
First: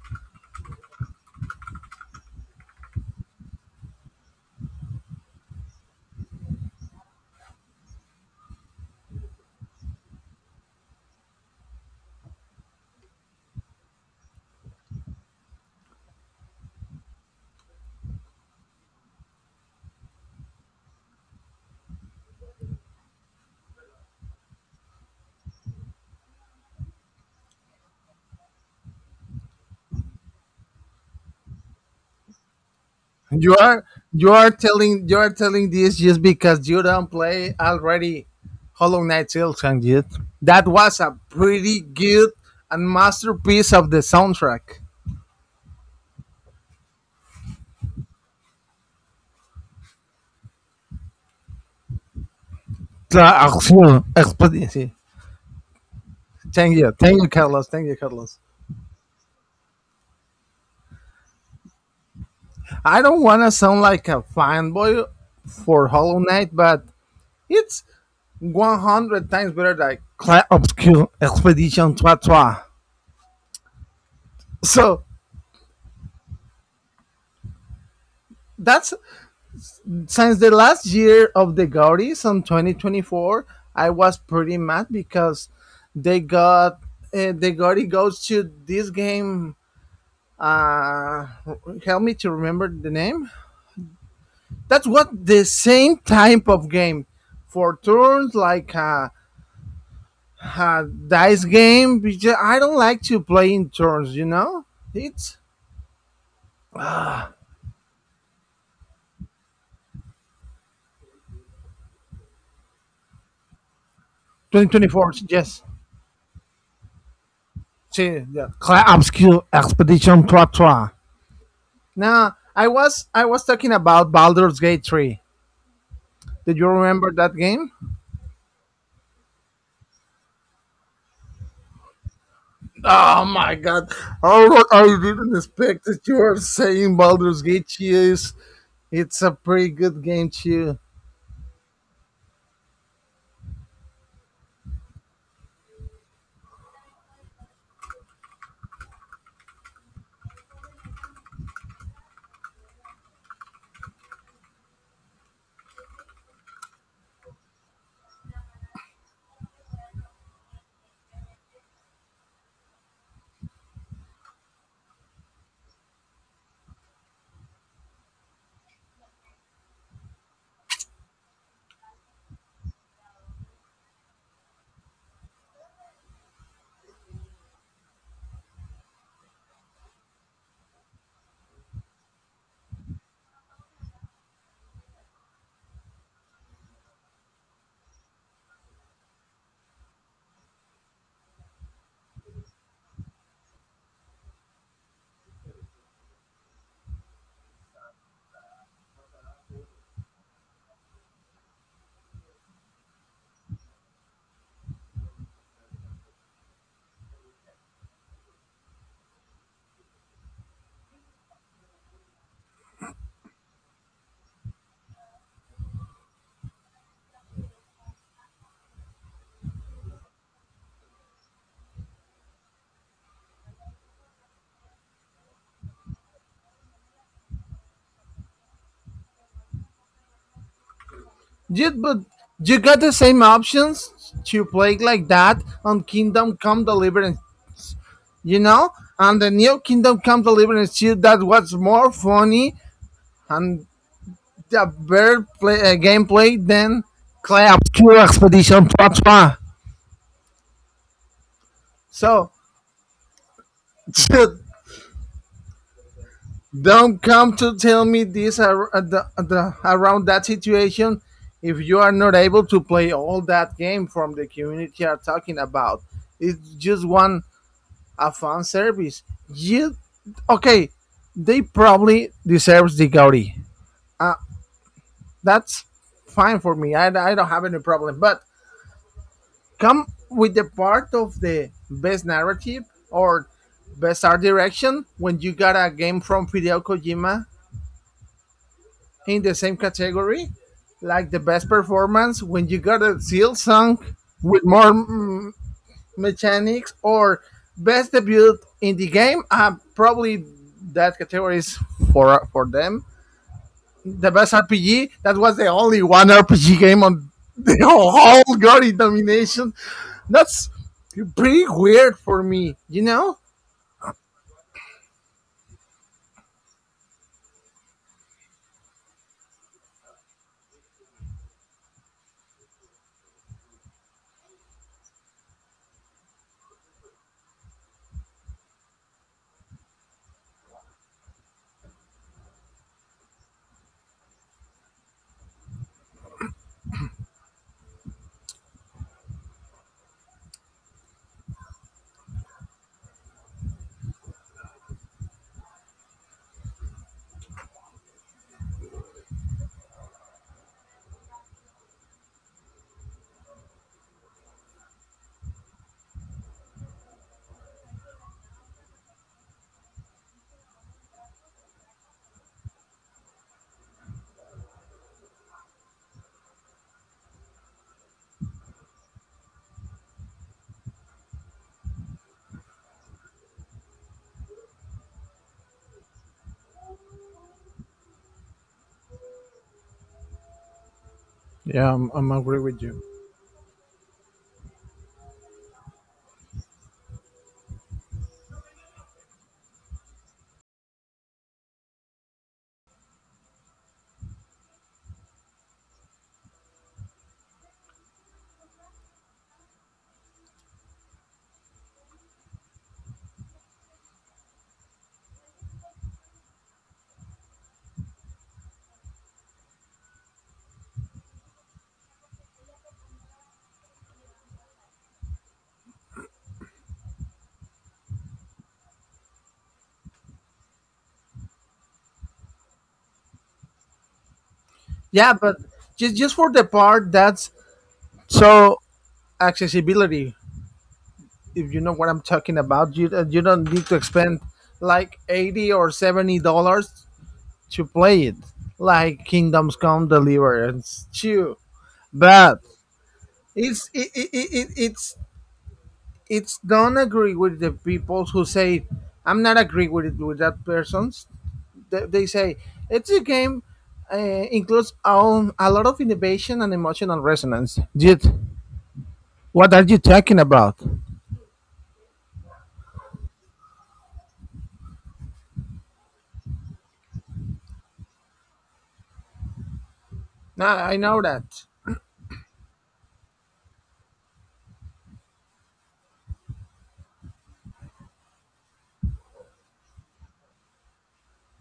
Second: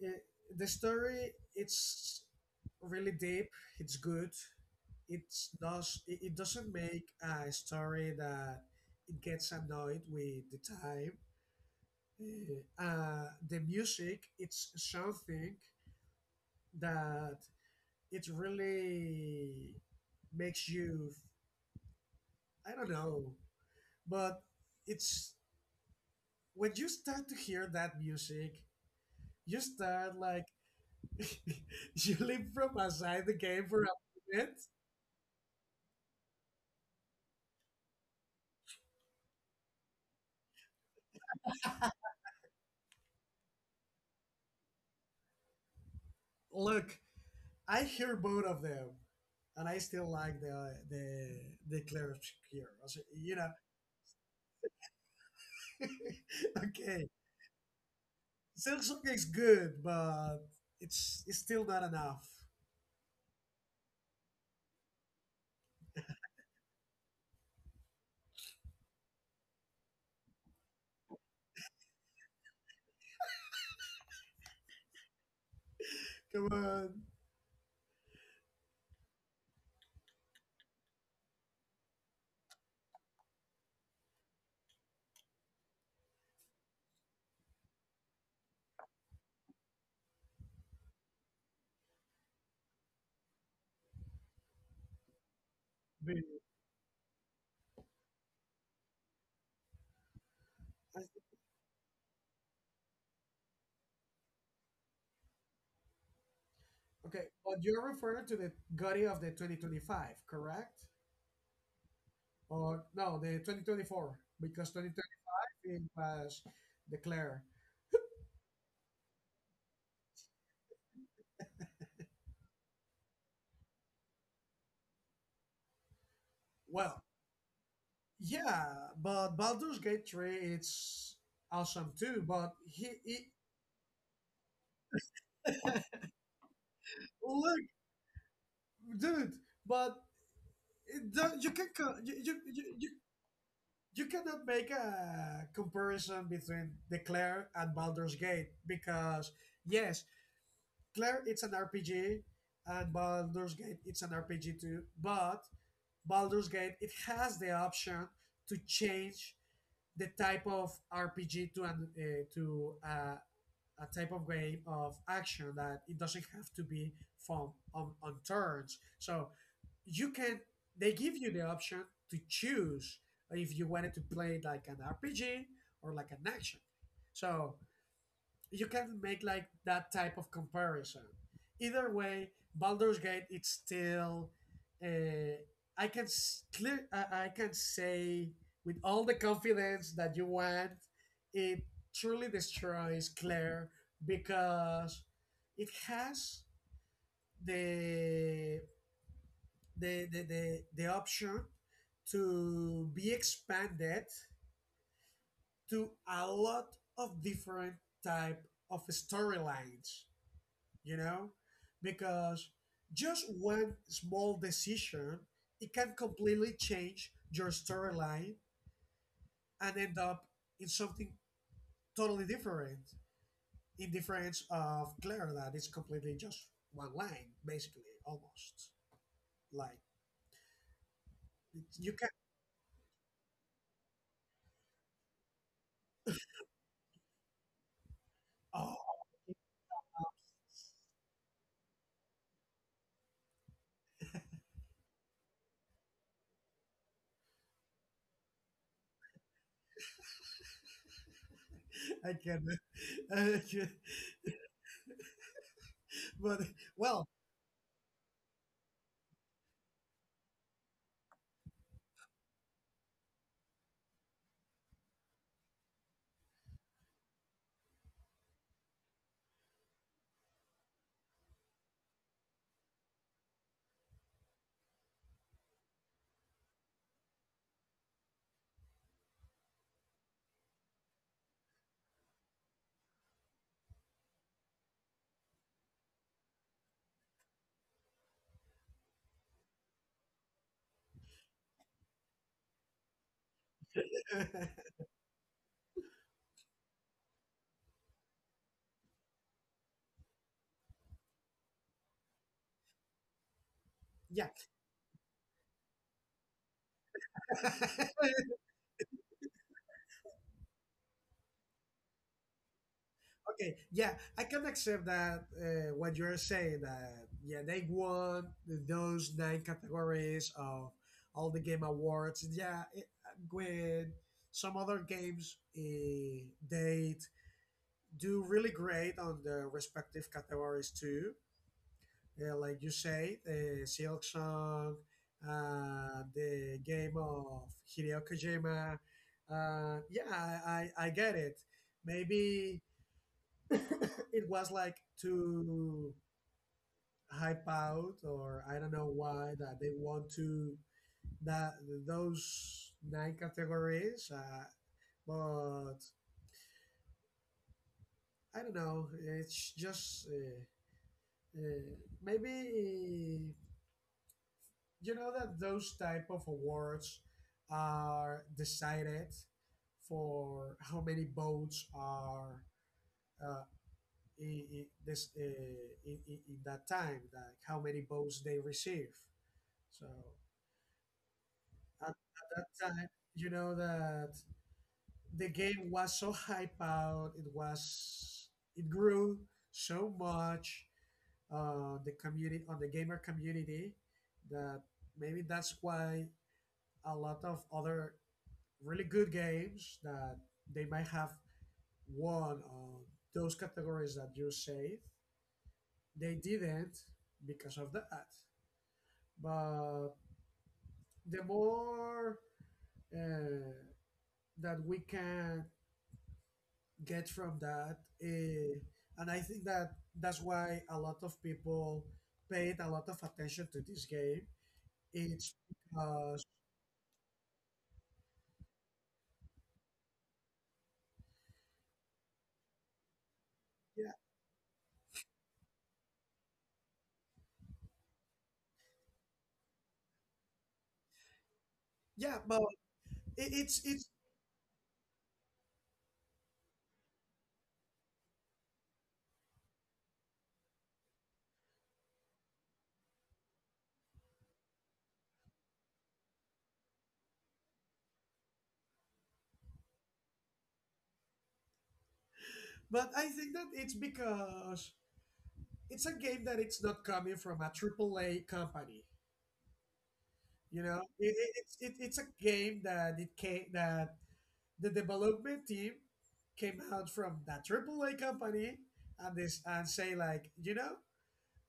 Speaker 2: it, the story it's really deep, it's good, it's does it, it doesn't make a story that it gets annoyed with the time. Uh, uh, the music it's something that it really makes you, I don't know, but it's when you start to hear that music you start like you leave from aside the
Speaker 1: You
Speaker 2: game for
Speaker 1: are
Speaker 2: a
Speaker 1: you are
Speaker 2: minute.
Speaker 1: telling you are telling this just because you don't play already Hollow Knight Silks and yet. That was a pretty good and masterpiece of the soundtrack.
Speaker 2: Look, I hear both of them, and I still like the the the Claire also, you know.
Speaker 1: Klaus Q. Expedition. Thank you,
Speaker 2: Okay,
Speaker 1: thank you, Carlos. Thank you, Carlos.
Speaker 2: Samsung is good, but it's it's still not enough.
Speaker 1: I don't want to sound like a fanboy for Hollow Knight, but it's one hundred times better than Clan Obscure Expedition Trois. So
Speaker 2: Come on,
Speaker 1: that's... since the last year of the Gaudis on twenty twenty-four, I was pretty mad because they got uh, the Gaudi goes to this game. Uh, help me to remember the name. That's what the same
Speaker 2: baby.
Speaker 1: type of game for turns, like a, a dice game, because I don't like to play in turns, you know. It's...
Speaker 2: Okay, but you're referring to the Gotti of the twenty twenty-five, correct? Or no, the twenty twenty-four because
Speaker 1: twenty twenty-four, yes.
Speaker 2: twenty twenty-three was the declared.
Speaker 1: Sí, yeah. Cla- Obscure Expedition Trois. Now, I was I was talking about Baldur's Gate three. Did you
Speaker 2: Well,
Speaker 1: remember that game?
Speaker 2: yeah, but Baldur's Gate three it's awesome too, but he, he
Speaker 1: Oh my god. I, I didn't expect that you were saying Baldur's
Speaker 2: look,
Speaker 1: Gate. She is... it's
Speaker 2: dude,
Speaker 1: a pretty
Speaker 2: but
Speaker 1: good game too.
Speaker 2: it, don't- you can co- you, you, you, you you cannot make a comparison between the Claire and Baldur's Gate because yes, Claire it's an R P G and Baldur's Gate it's an R P G too, but Baldur's Gate it has the option to change the type of R P G to an uh, to uh, a type of game of action that it doesn't have to be from on, on turns. So you can they give you the option to choose if you wanted to play like an R P G or like an action. So you can make like that type of comparison. Either way, Baldur's Gate it's still, uh, I can s- clear I I can say with all the confidence that you want, it truly destroys Claire because it has the the, the, the, the option to be expanded to a lot of different type of storylines, you know, because just one small decision it can completely change your storyline and end up in something totally different in difference of Claire that is completely just one line basically almost like
Speaker 1: You,
Speaker 2: it's- you
Speaker 1: but
Speaker 2: can.
Speaker 1: you got the same options to play like that on Kingdom Come Deliverance. You know?
Speaker 2: Oh.
Speaker 1: And the new Kingdom Come Deliverance too, that was more funny and yeah, better play, uh, gameplay than Clay Obscure Expedition three.
Speaker 2: I
Speaker 1: So,
Speaker 2: can. But
Speaker 1: don't
Speaker 2: well.
Speaker 1: come to tell me this ar- uh, the, the, around that situation if you are not able to play all that game from the community are talking about. It's just one, a fan service. You, okay, they probably deserves the Gaudi. Uh, that's fine for me. I, I don't have any problem. But come with the part of the best narrative or best art direction when you got a game from Fideo Kojima in the same category, like the best performance when you got a seal song with more mm, mechanics or best debut in the game. Uh, probably that category is for for them the
Speaker 2: Yeah.
Speaker 1: best R P G. That was the only one R P G game on the
Speaker 2: Okay,
Speaker 1: whole Gory domination. That's pretty weird for me, you know?
Speaker 2: yeah, I can accept that, uh, what you're saying that yeah they won those nine categories of all the game awards, yeah, it, with some other games, uh, they do really great on the respective categories too, uh, like you say, the Silk Song, uh, the game of Hideo Kojima. Uh, yeah, I, I, I get it. Maybe it was like to hype out, or I don't know why that they want to that those nine categories. Uh, but I don't know. It's just, uh, uh, maybe you know that those type of awards are decided for how many votes are, uh, in, in this uh, in, in in that time, like how many votes they receive, so
Speaker 1: Yeah,
Speaker 2: at,
Speaker 1: I'm, I'm
Speaker 2: at
Speaker 1: agree
Speaker 2: that
Speaker 1: with you.
Speaker 2: time you know that the game was so hype out, it was it grew so much on the community, on the gamer community, that maybe that's why a lot of other really good games that they might have won on those categories that you said. They didn't because of that. But the more, uh, that we can get from that, uh, and I think that that's why a lot of people paid a lot of attention to this game.
Speaker 1: Yeah,
Speaker 2: It's
Speaker 1: but just just
Speaker 2: because
Speaker 1: for the part that's so accessibility. If you know what I'm talking about, you uh, you don't need to
Speaker 2: Yeah,
Speaker 1: expend like eighty or seventy dollars to play it, like Kingdoms Come Deliverance Two.
Speaker 2: yeah, but
Speaker 1: But
Speaker 2: it, it's
Speaker 1: it's
Speaker 2: it's
Speaker 1: it, it, it, it's it's don't agree with the people who say I'm not agree with it with that person's. They, they say it's a game, uh, includes um, a lot of innovation and emotional resonance. Dude, what are you talking about?
Speaker 2: but I think that it's because it's a game that it's not coming from a A A A company. You
Speaker 1: Nah,
Speaker 2: know,
Speaker 1: I
Speaker 2: it,
Speaker 1: know
Speaker 2: it,
Speaker 1: that.
Speaker 2: it's it, it's a game that it came that the development team came out from that triple A company and this and say like, you know,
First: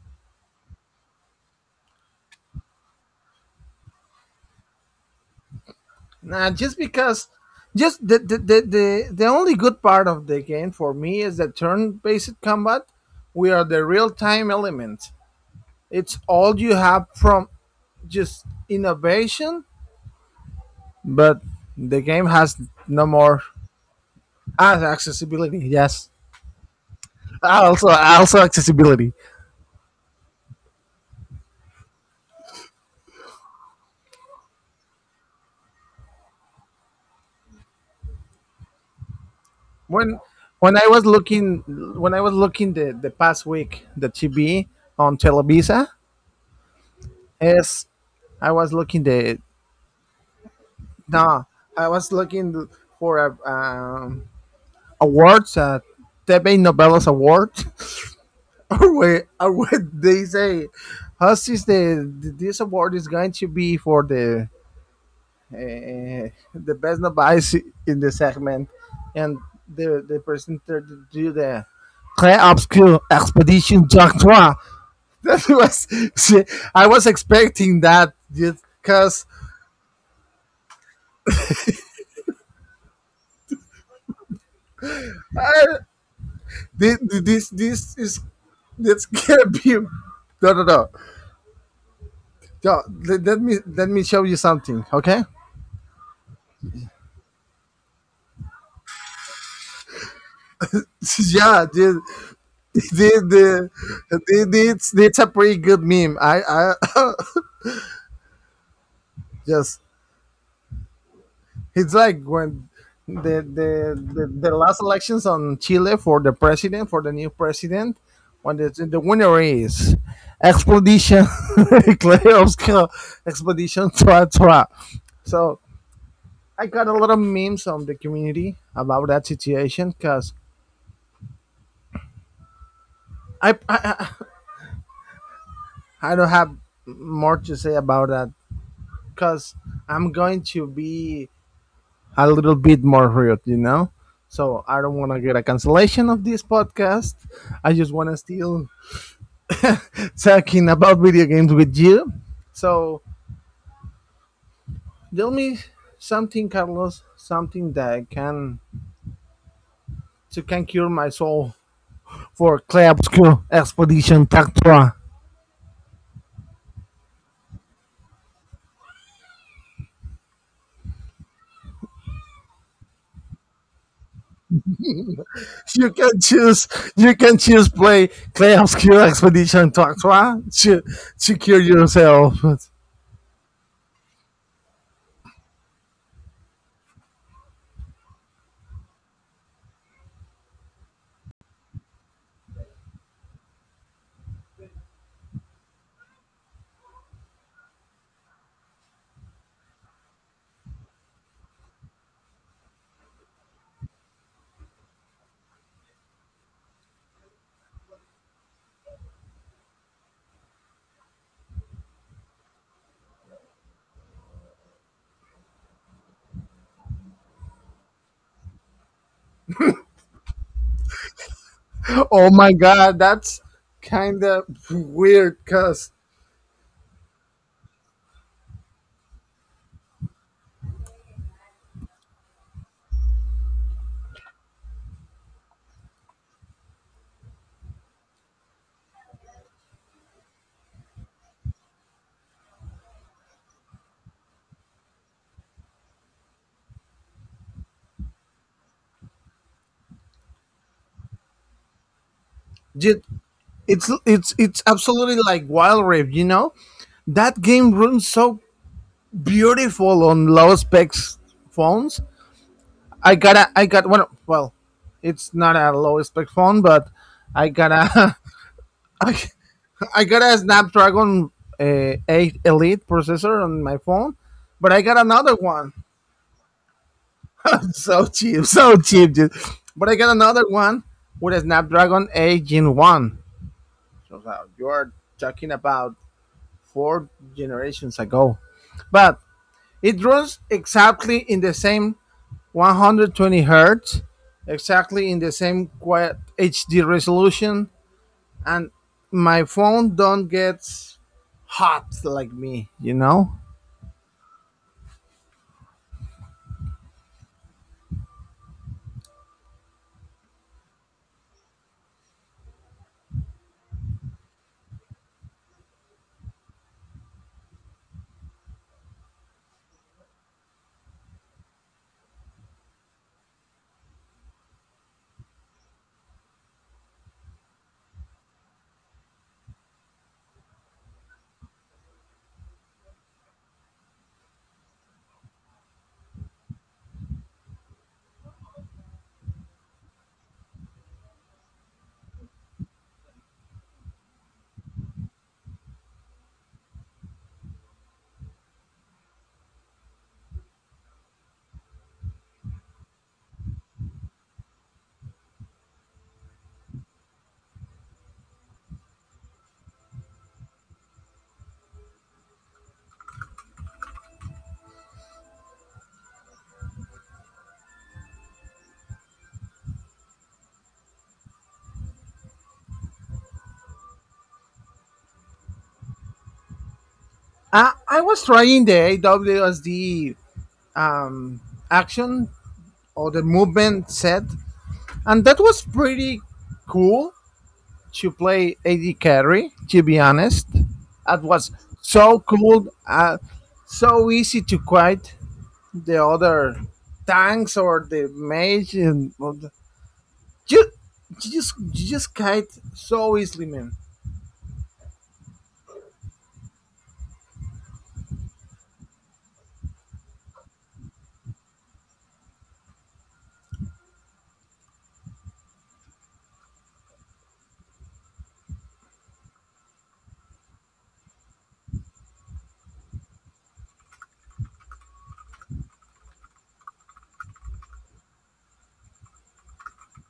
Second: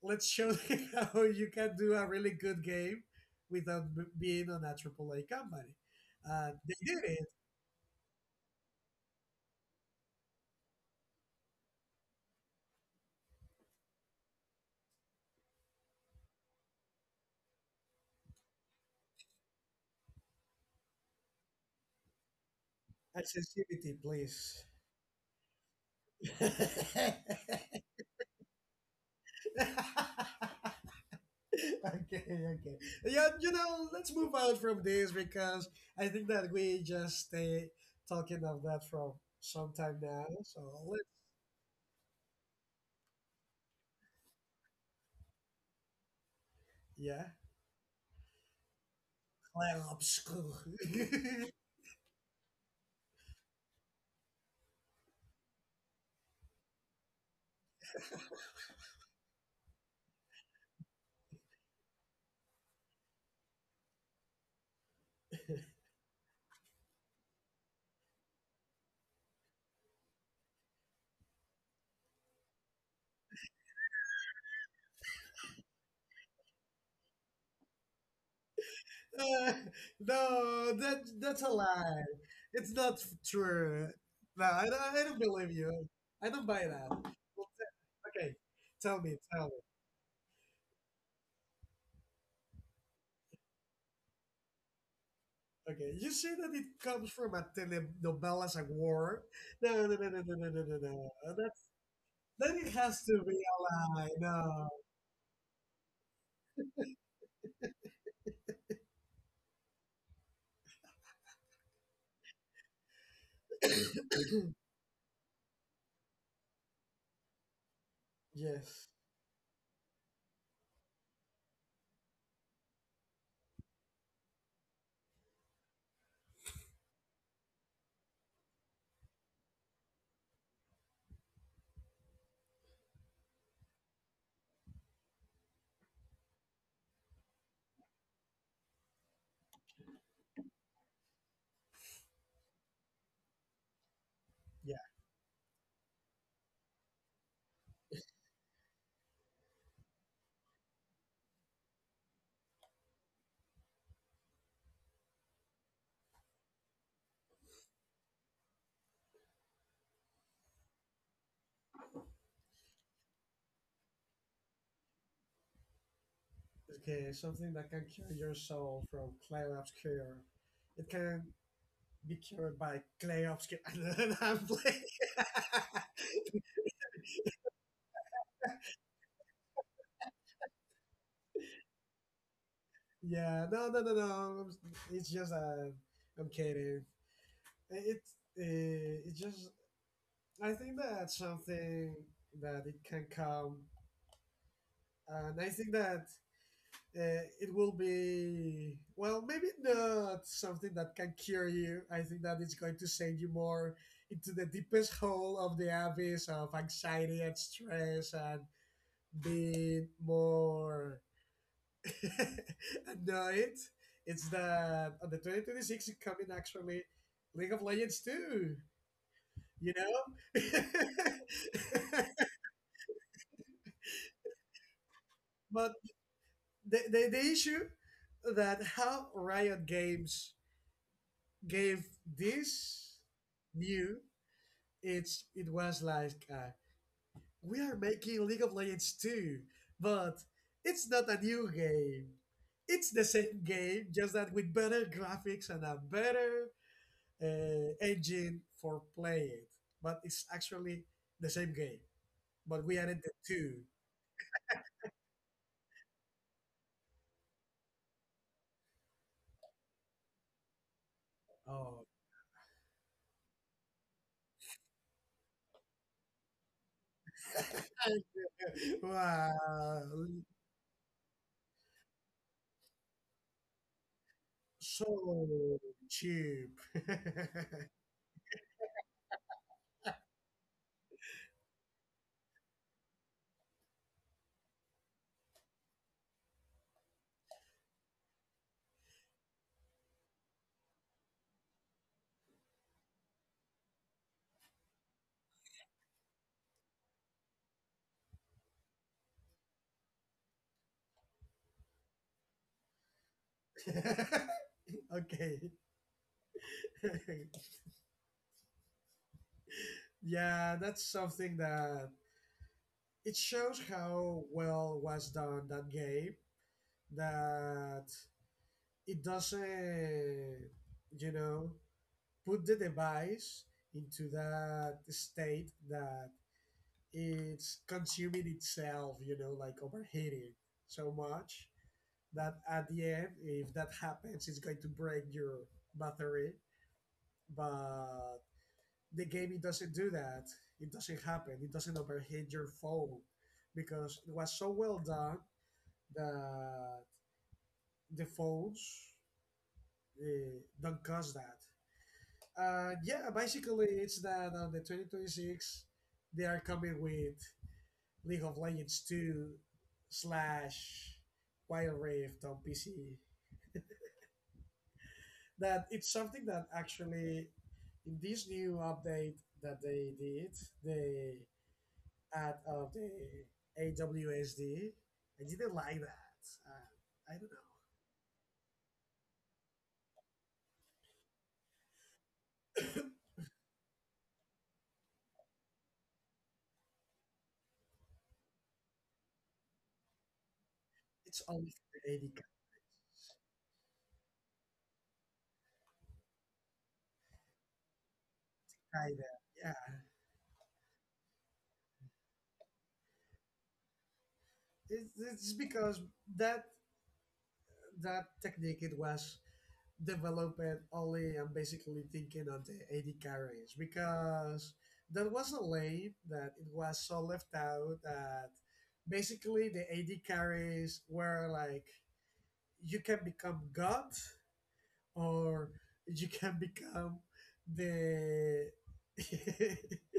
Speaker 2: let's show them how you can do a really good game without b- being on a A A A company.
Speaker 1: Nah,
Speaker 2: Uh, they
Speaker 1: just
Speaker 2: did it.
Speaker 1: because just the, the, the, the, the only good part of the game for me is the turn-based combat. We are the real-time element, it's all you have from just innovation, but the game has no more.
Speaker 2: Accessibility, please.
Speaker 1: Ah, accessibility. Yes, ah, also also accessibility.
Speaker 2: Okay, okay. Yeah, you know, let's move on from this because I think that we just stay talking of that from some time
Speaker 1: When
Speaker 2: now. So
Speaker 1: when I
Speaker 2: let
Speaker 1: was looking... when I was looking the the past week the T V on Televisa
Speaker 2: yeah.
Speaker 1: is... I was looking the...
Speaker 2: Clarobscur.
Speaker 1: no, I was looking for a um, awards, uh, T V Novelas Award, or where or what they say. How is... the this award is going to be for the uh, the best advice in the segment, and the the presenter to do the Très Obscure Expedition Jack Trois. That was... see, I was expecting that because
Speaker 2: uh, no, that that's a lie. It's not f- true. No, I don't, I don't believe
Speaker 1: uh,
Speaker 2: you. I don't buy that.
Speaker 1: this
Speaker 2: Well,
Speaker 1: this this
Speaker 2: t-
Speaker 1: is...
Speaker 2: okay, tell
Speaker 1: that's
Speaker 2: me, tell
Speaker 1: gonna
Speaker 2: me.
Speaker 1: be... no no no no. Let, let me let me show you something, okay?
Speaker 2: Okay, you say that it comes from a telenovelas, a war. No, no, no, no, no, no, no, no, no. That's
Speaker 1: Yeah, the
Speaker 2: Then it
Speaker 1: the
Speaker 2: has to be a lie.
Speaker 1: the, the,
Speaker 2: No.
Speaker 1: it's, it's a pretty good meme. I I just... it's like when the, the the the last elections on Chile for the president for the new president, when the
Speaker 2: Yes.
Speaker 1: the winner is expedition Klerovska expedition tra tra. So I got a lot of memes from the community about that situation because I, I I don't have more to say about that because I'm going to be a little bit more rude, you know? So
Speaker 2: Yeah.
Speaker 1: I don't want to get a cancellation of this podcast. I just want to still talking about video games with you. So tell me something, Carlos, something that can to can cure my soul for Kleopsky Expedition Tactua.
Speaker 2: Okay. Something that can cure your soul from clay obscure. It can be cured by clay obscure. I'm playing.
Speaker 1: You can choose. You can choose play Kleopsky Expedition Tactua to to cure yourself.
Speaker 2: Yeah. No. No. No. No. It's just, uh, I'm kidding. It's uh, it's just I think that something that it can come, and I think that uh, it will be, well, maybe not something that can cure you. I think that it's going to send you more into the deepest hole of the abyss of anxiety and stress and being more annoyed. It's that on the twenty twenty-six is coming actually League of Legends two, you know.
Speaker 1: Oh my God, that's kind of weird,
Speaker 2: But
Speaker 1: cause...
Speaker 2: the, the, the issue that how Riot Games gave this new, it's it was like, uh, we are making League of Legends two, but it's not a new game. It's the same game, just that with better graphics and a better, uh, engine for play it. But it's actually the same game. But we
Speaker 1: Ju-
Speaker 2: added the two.
Speaker 1: it's it's it's absolutely like Wild Rift, you know? That game runs so beautiful on low specs
Speaker 2: Oh.
Speaker 1: phones. I got a I got one, well, it's not a low spec phone, but I got a I, I
Speaker 2: Wow!
Speaker 1: got a Snapdragon, uh, eight Elite processor on my phone, but I got
Speaker 2: So
Speaker 1: another one.
Speaker 2: cheap.
Speaker 1: So cheap, so cheap, dude. But I got another one with a Snapdragon eight Gen one. So uh, you are talking about four generations ago. But it runs exactly in the same one hundred twenty hertz, exactly in the same quiet H D resolution, and my phone don't get hot like me, you know.
Speaker 2: Okay. Yeah, that's something that it shows how well was done that game that it doesn't, you know, put the device into that state that it's consuming itself, you know, like overheating so much that at the end, if that happens, it's going to break your battery. But the game it doesn't do that. It doesn't happen. It doesn't overheat your phone because it was so well done that the phones, uh, don't cause that. And yeah, basically it's that on the twenty twenty-six they are coming with League of Legends two slash Wild Rift on P C. That it's something that actually in this new update that they did, they out of the A W S D. I didn't like that. Uh, I don't know.
Speaker 1: I, I was trying the A W S D, um, action or the movement set, and that was pretty cool. To play A D carry. To be honest, that
Speaker 2: It's
Speaker 1: was
Speaker 2: only the A D
Speaker 1: so cool, uh, so easy to quite the other tanks or the mage,
Speaker 2: kind
Speaker 1: and
Speaker 2: of. Yeah,
Speaker 1: just just you just kite so easily, man.
Speaker 2: it's, it's because that that technique it was developed only. I'm basically thinking on the A D carries because that was a lane that it was so left out that basically the A D carries were like, you can become god or you can become the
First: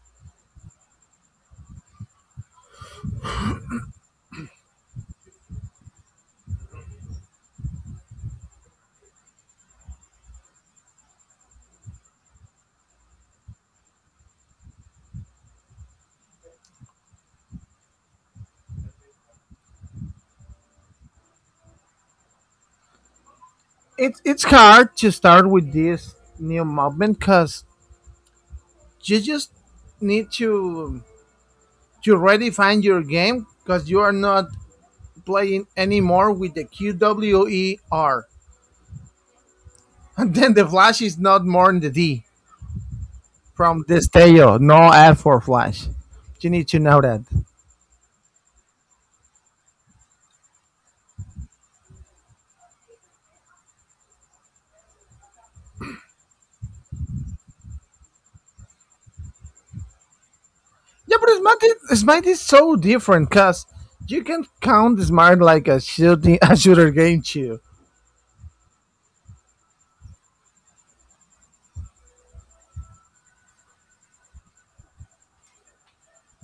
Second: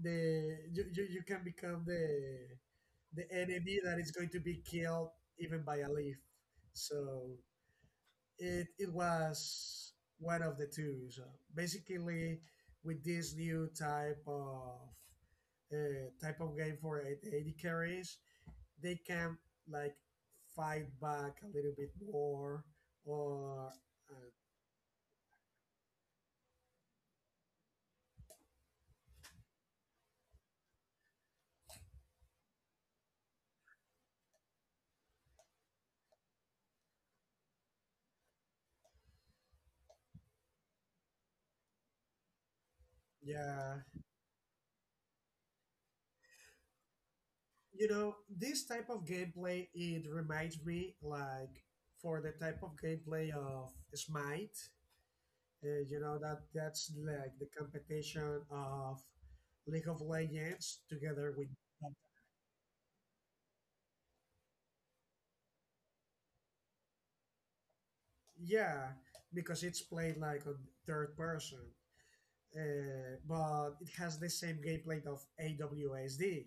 Speaker 2: the you, you, you can become the the enemy that is going to be killed even by a leaf, so it it was one of the two. So basically with this new type of, uh, type of game for eighty carries, they can like fight back a little bit more, or uh,
Speaker 1: It's it's hard to start with this new movement because you just need to to redefine your game because you are not playing anymore with the Q W E R, and then the flash is not more in the D.
Speaker 2: yeah.
Speaker 1: From this Destello, no F for Flash. You need to know that.
Speaker 2: You know, this type of gameplay it reminds me like for the type of gameplay of Smite, uh, you know that that's like the competition of League of Legends
Speaker 1: Yeah, but
Speaker 2: together with.
Speaker 1: Smite is, Smite is so different because you can count Smite like a shooting a shooter game too.
Speaker 2: Yeah, because it's played like on third person, uh, but it has the same gameplay of A W S D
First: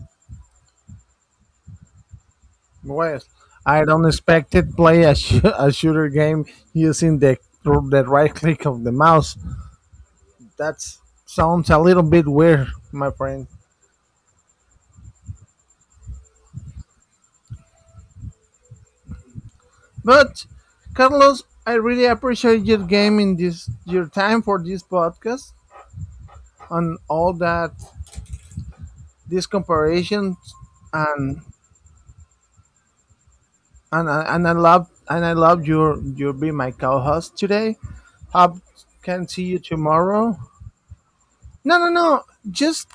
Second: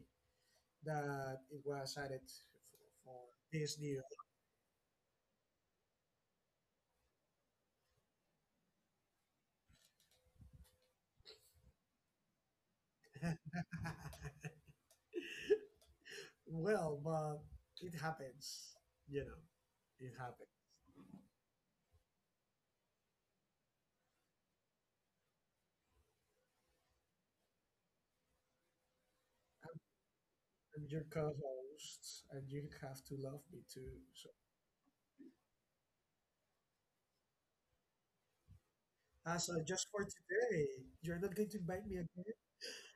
Speaker 2: that it was added for, for
Speaker 1: Whereas
Speaker 2: this
Speaker 1: I
Speaker 2: new.
Speaker 1: don't expect to play a, sh- a shooter game using the the right click of the mouse. That sounds a little bit weird, my friend.
Speaker 2: Well, but it happens, you know, it
Speaker 1: But
Speaker 2: happens.
Speaker 1: Carlos, I really appreciate your game in this your time for this podcast and all that. This comparison,
Speaker 2: I'm your
Speaker 1: and
Speaker 2: co-host, and you have to love me too.
Speaker 1: and
Speaker 2: So,
Speaker 1: I- and I love and I love your your be my co-host today. Hope can
Speaker 2: ah,
Speaker 1: see
Speaker 2: so
Speaker 1: you
Speaker 2: just for
Speaker 1: tomorrow.
Speaker 2: today, you're not going to
Speaker 1: No,
Speaker 2: invite
Speaker 1: no,
Speaker 2: me
Speaker 1: no.
Speaker 2: again.
Speaker 1: Just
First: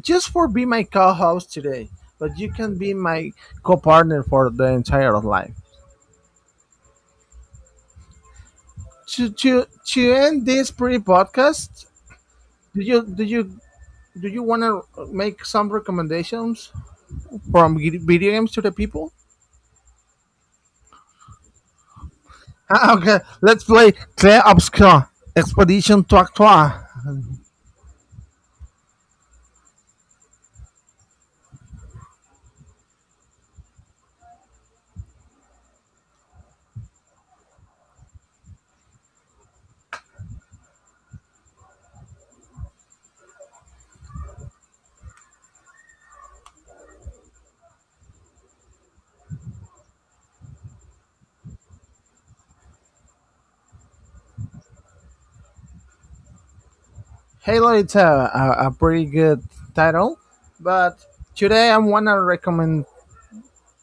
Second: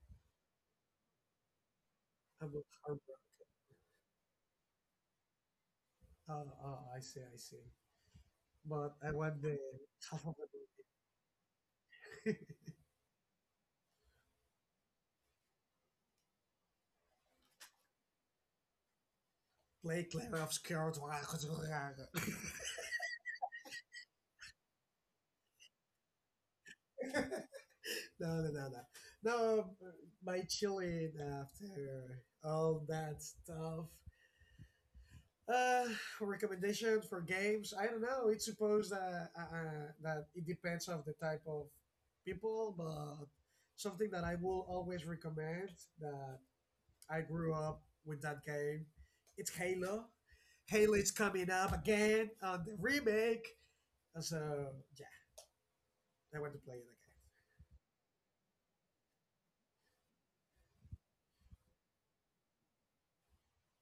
Speaker 1: just for be my co-host today, but you
Speaker 2: I'm a
Speaker 1: can be
Speaker 2: harbor.
Speaker 1: my co-partner for the entire of life.
Speaker 2: Oh, oh, I see, I see. But I
Speaker 1: To
Speaker 2: want the
Speaker 1: to to
Speaker 2: half of
Speaker 1: end this pre podcast,
Speaker 2: it.
Speaker 1: do you do you do you want to make some recommendations from vid- video games to the people?
Speaker 2: Play Claire of Scout.
Speaker 1: Ah, okay, let's play Claire Obscure Expedition to Actoire.
Speaker 2: No, no, no, no. No, my chilling after all that stuff. Uh, recommendations for games? I don't know. It's supposed that, uh, uh, that it depends of the type of people, but something that I will always recommend, that I grew up with that game. It's Halo. Halo is coming up again on the remake, and so yeah, I want to play it again.
Speaker 1: Halo it's a, a, a pretty good title, but today I wanna recommend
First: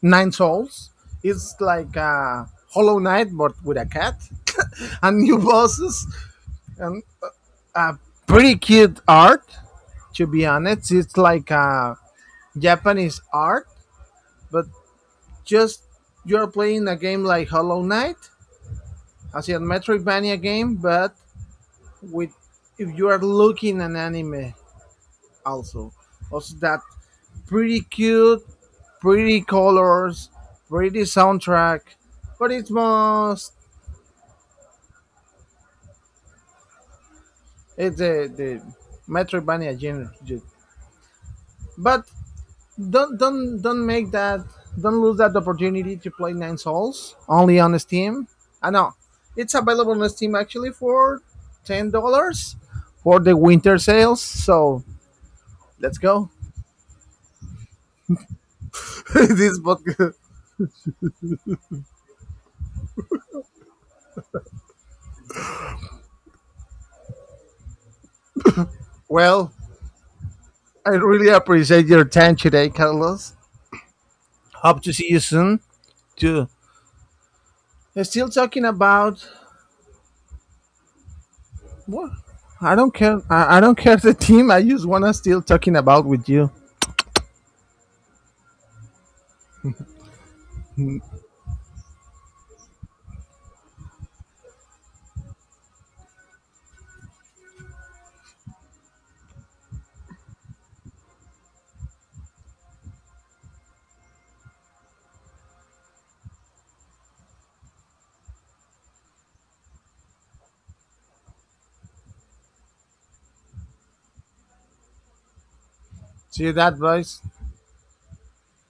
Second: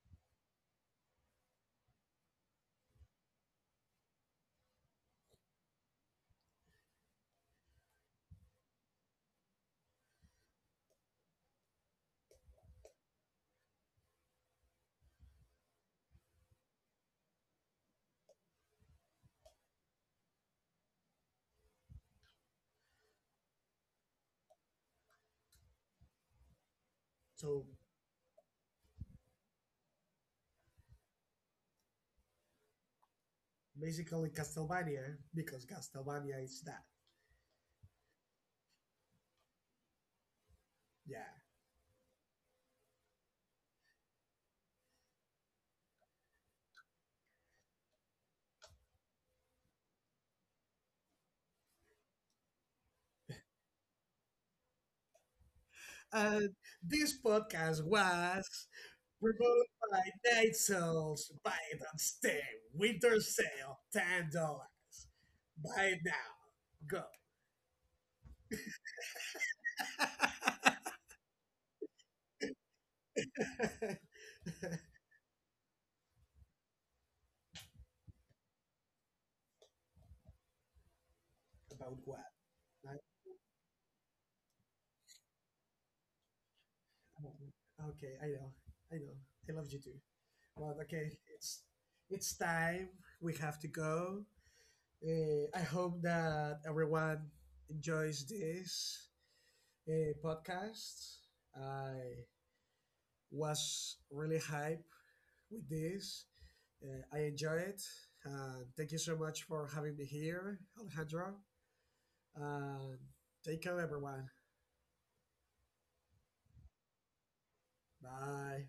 Speaker 1: Nine Souls. It's like a Hollow Knight but with a cat and new bosses and a pretty cute art. To be honest, it's like a Japanese art, but just you're playing a game like Hollow Knight, as a Metroidvania game, but with... if you are looking an anime, also also that
Speaker 2: So
Speaker 1: pretty cute, pretty colors, pretty soundtrack, but it's most...
Speaker 2: basically, Castlevania, because Castlevania is that.
Speaker 1: it's the the Metroidvania genre ju-
Speaker 2: Yeah.
Speaker 1: but don't don't don't make that. Don't lose that opportunity to play Nine Souls, only on Steam. I know, it's available on Steam actually for ten dollars for the winter sales, so let's go.
Speaker 2: And this podcast was
Speaker 1: This
Speaker 2: Remote
Speaker 1: book...
Speaker 2: by Night Souls. Buy it on Steam. Winter sale, ten dollars. Buy it now. Go.
Speaker 1: well, I really appreciate your time today, Carlos. Hope to see you soon. Too. Still talking about...
Speaker 2: About
Speaker 1: what?
Speaker 2: what?
Speaker 1: I don't
Speaker 2: I,
Speaker 1: care. I, I don't care the team. I just wanna still talking about with you.
Speaker 2: I don't. Okay, I know. I know. I love you too. But okay, it's it's time. We have to go. Uh, I hope that everyone enjoys this, uh, podcast. I was really hyped with this. Uh, I enjoy it. Uh, thank you so much for having me here, Alejandro. Uh, take care, everyone.
Speaker 1: See that, boys?
Speaker 2: Bye.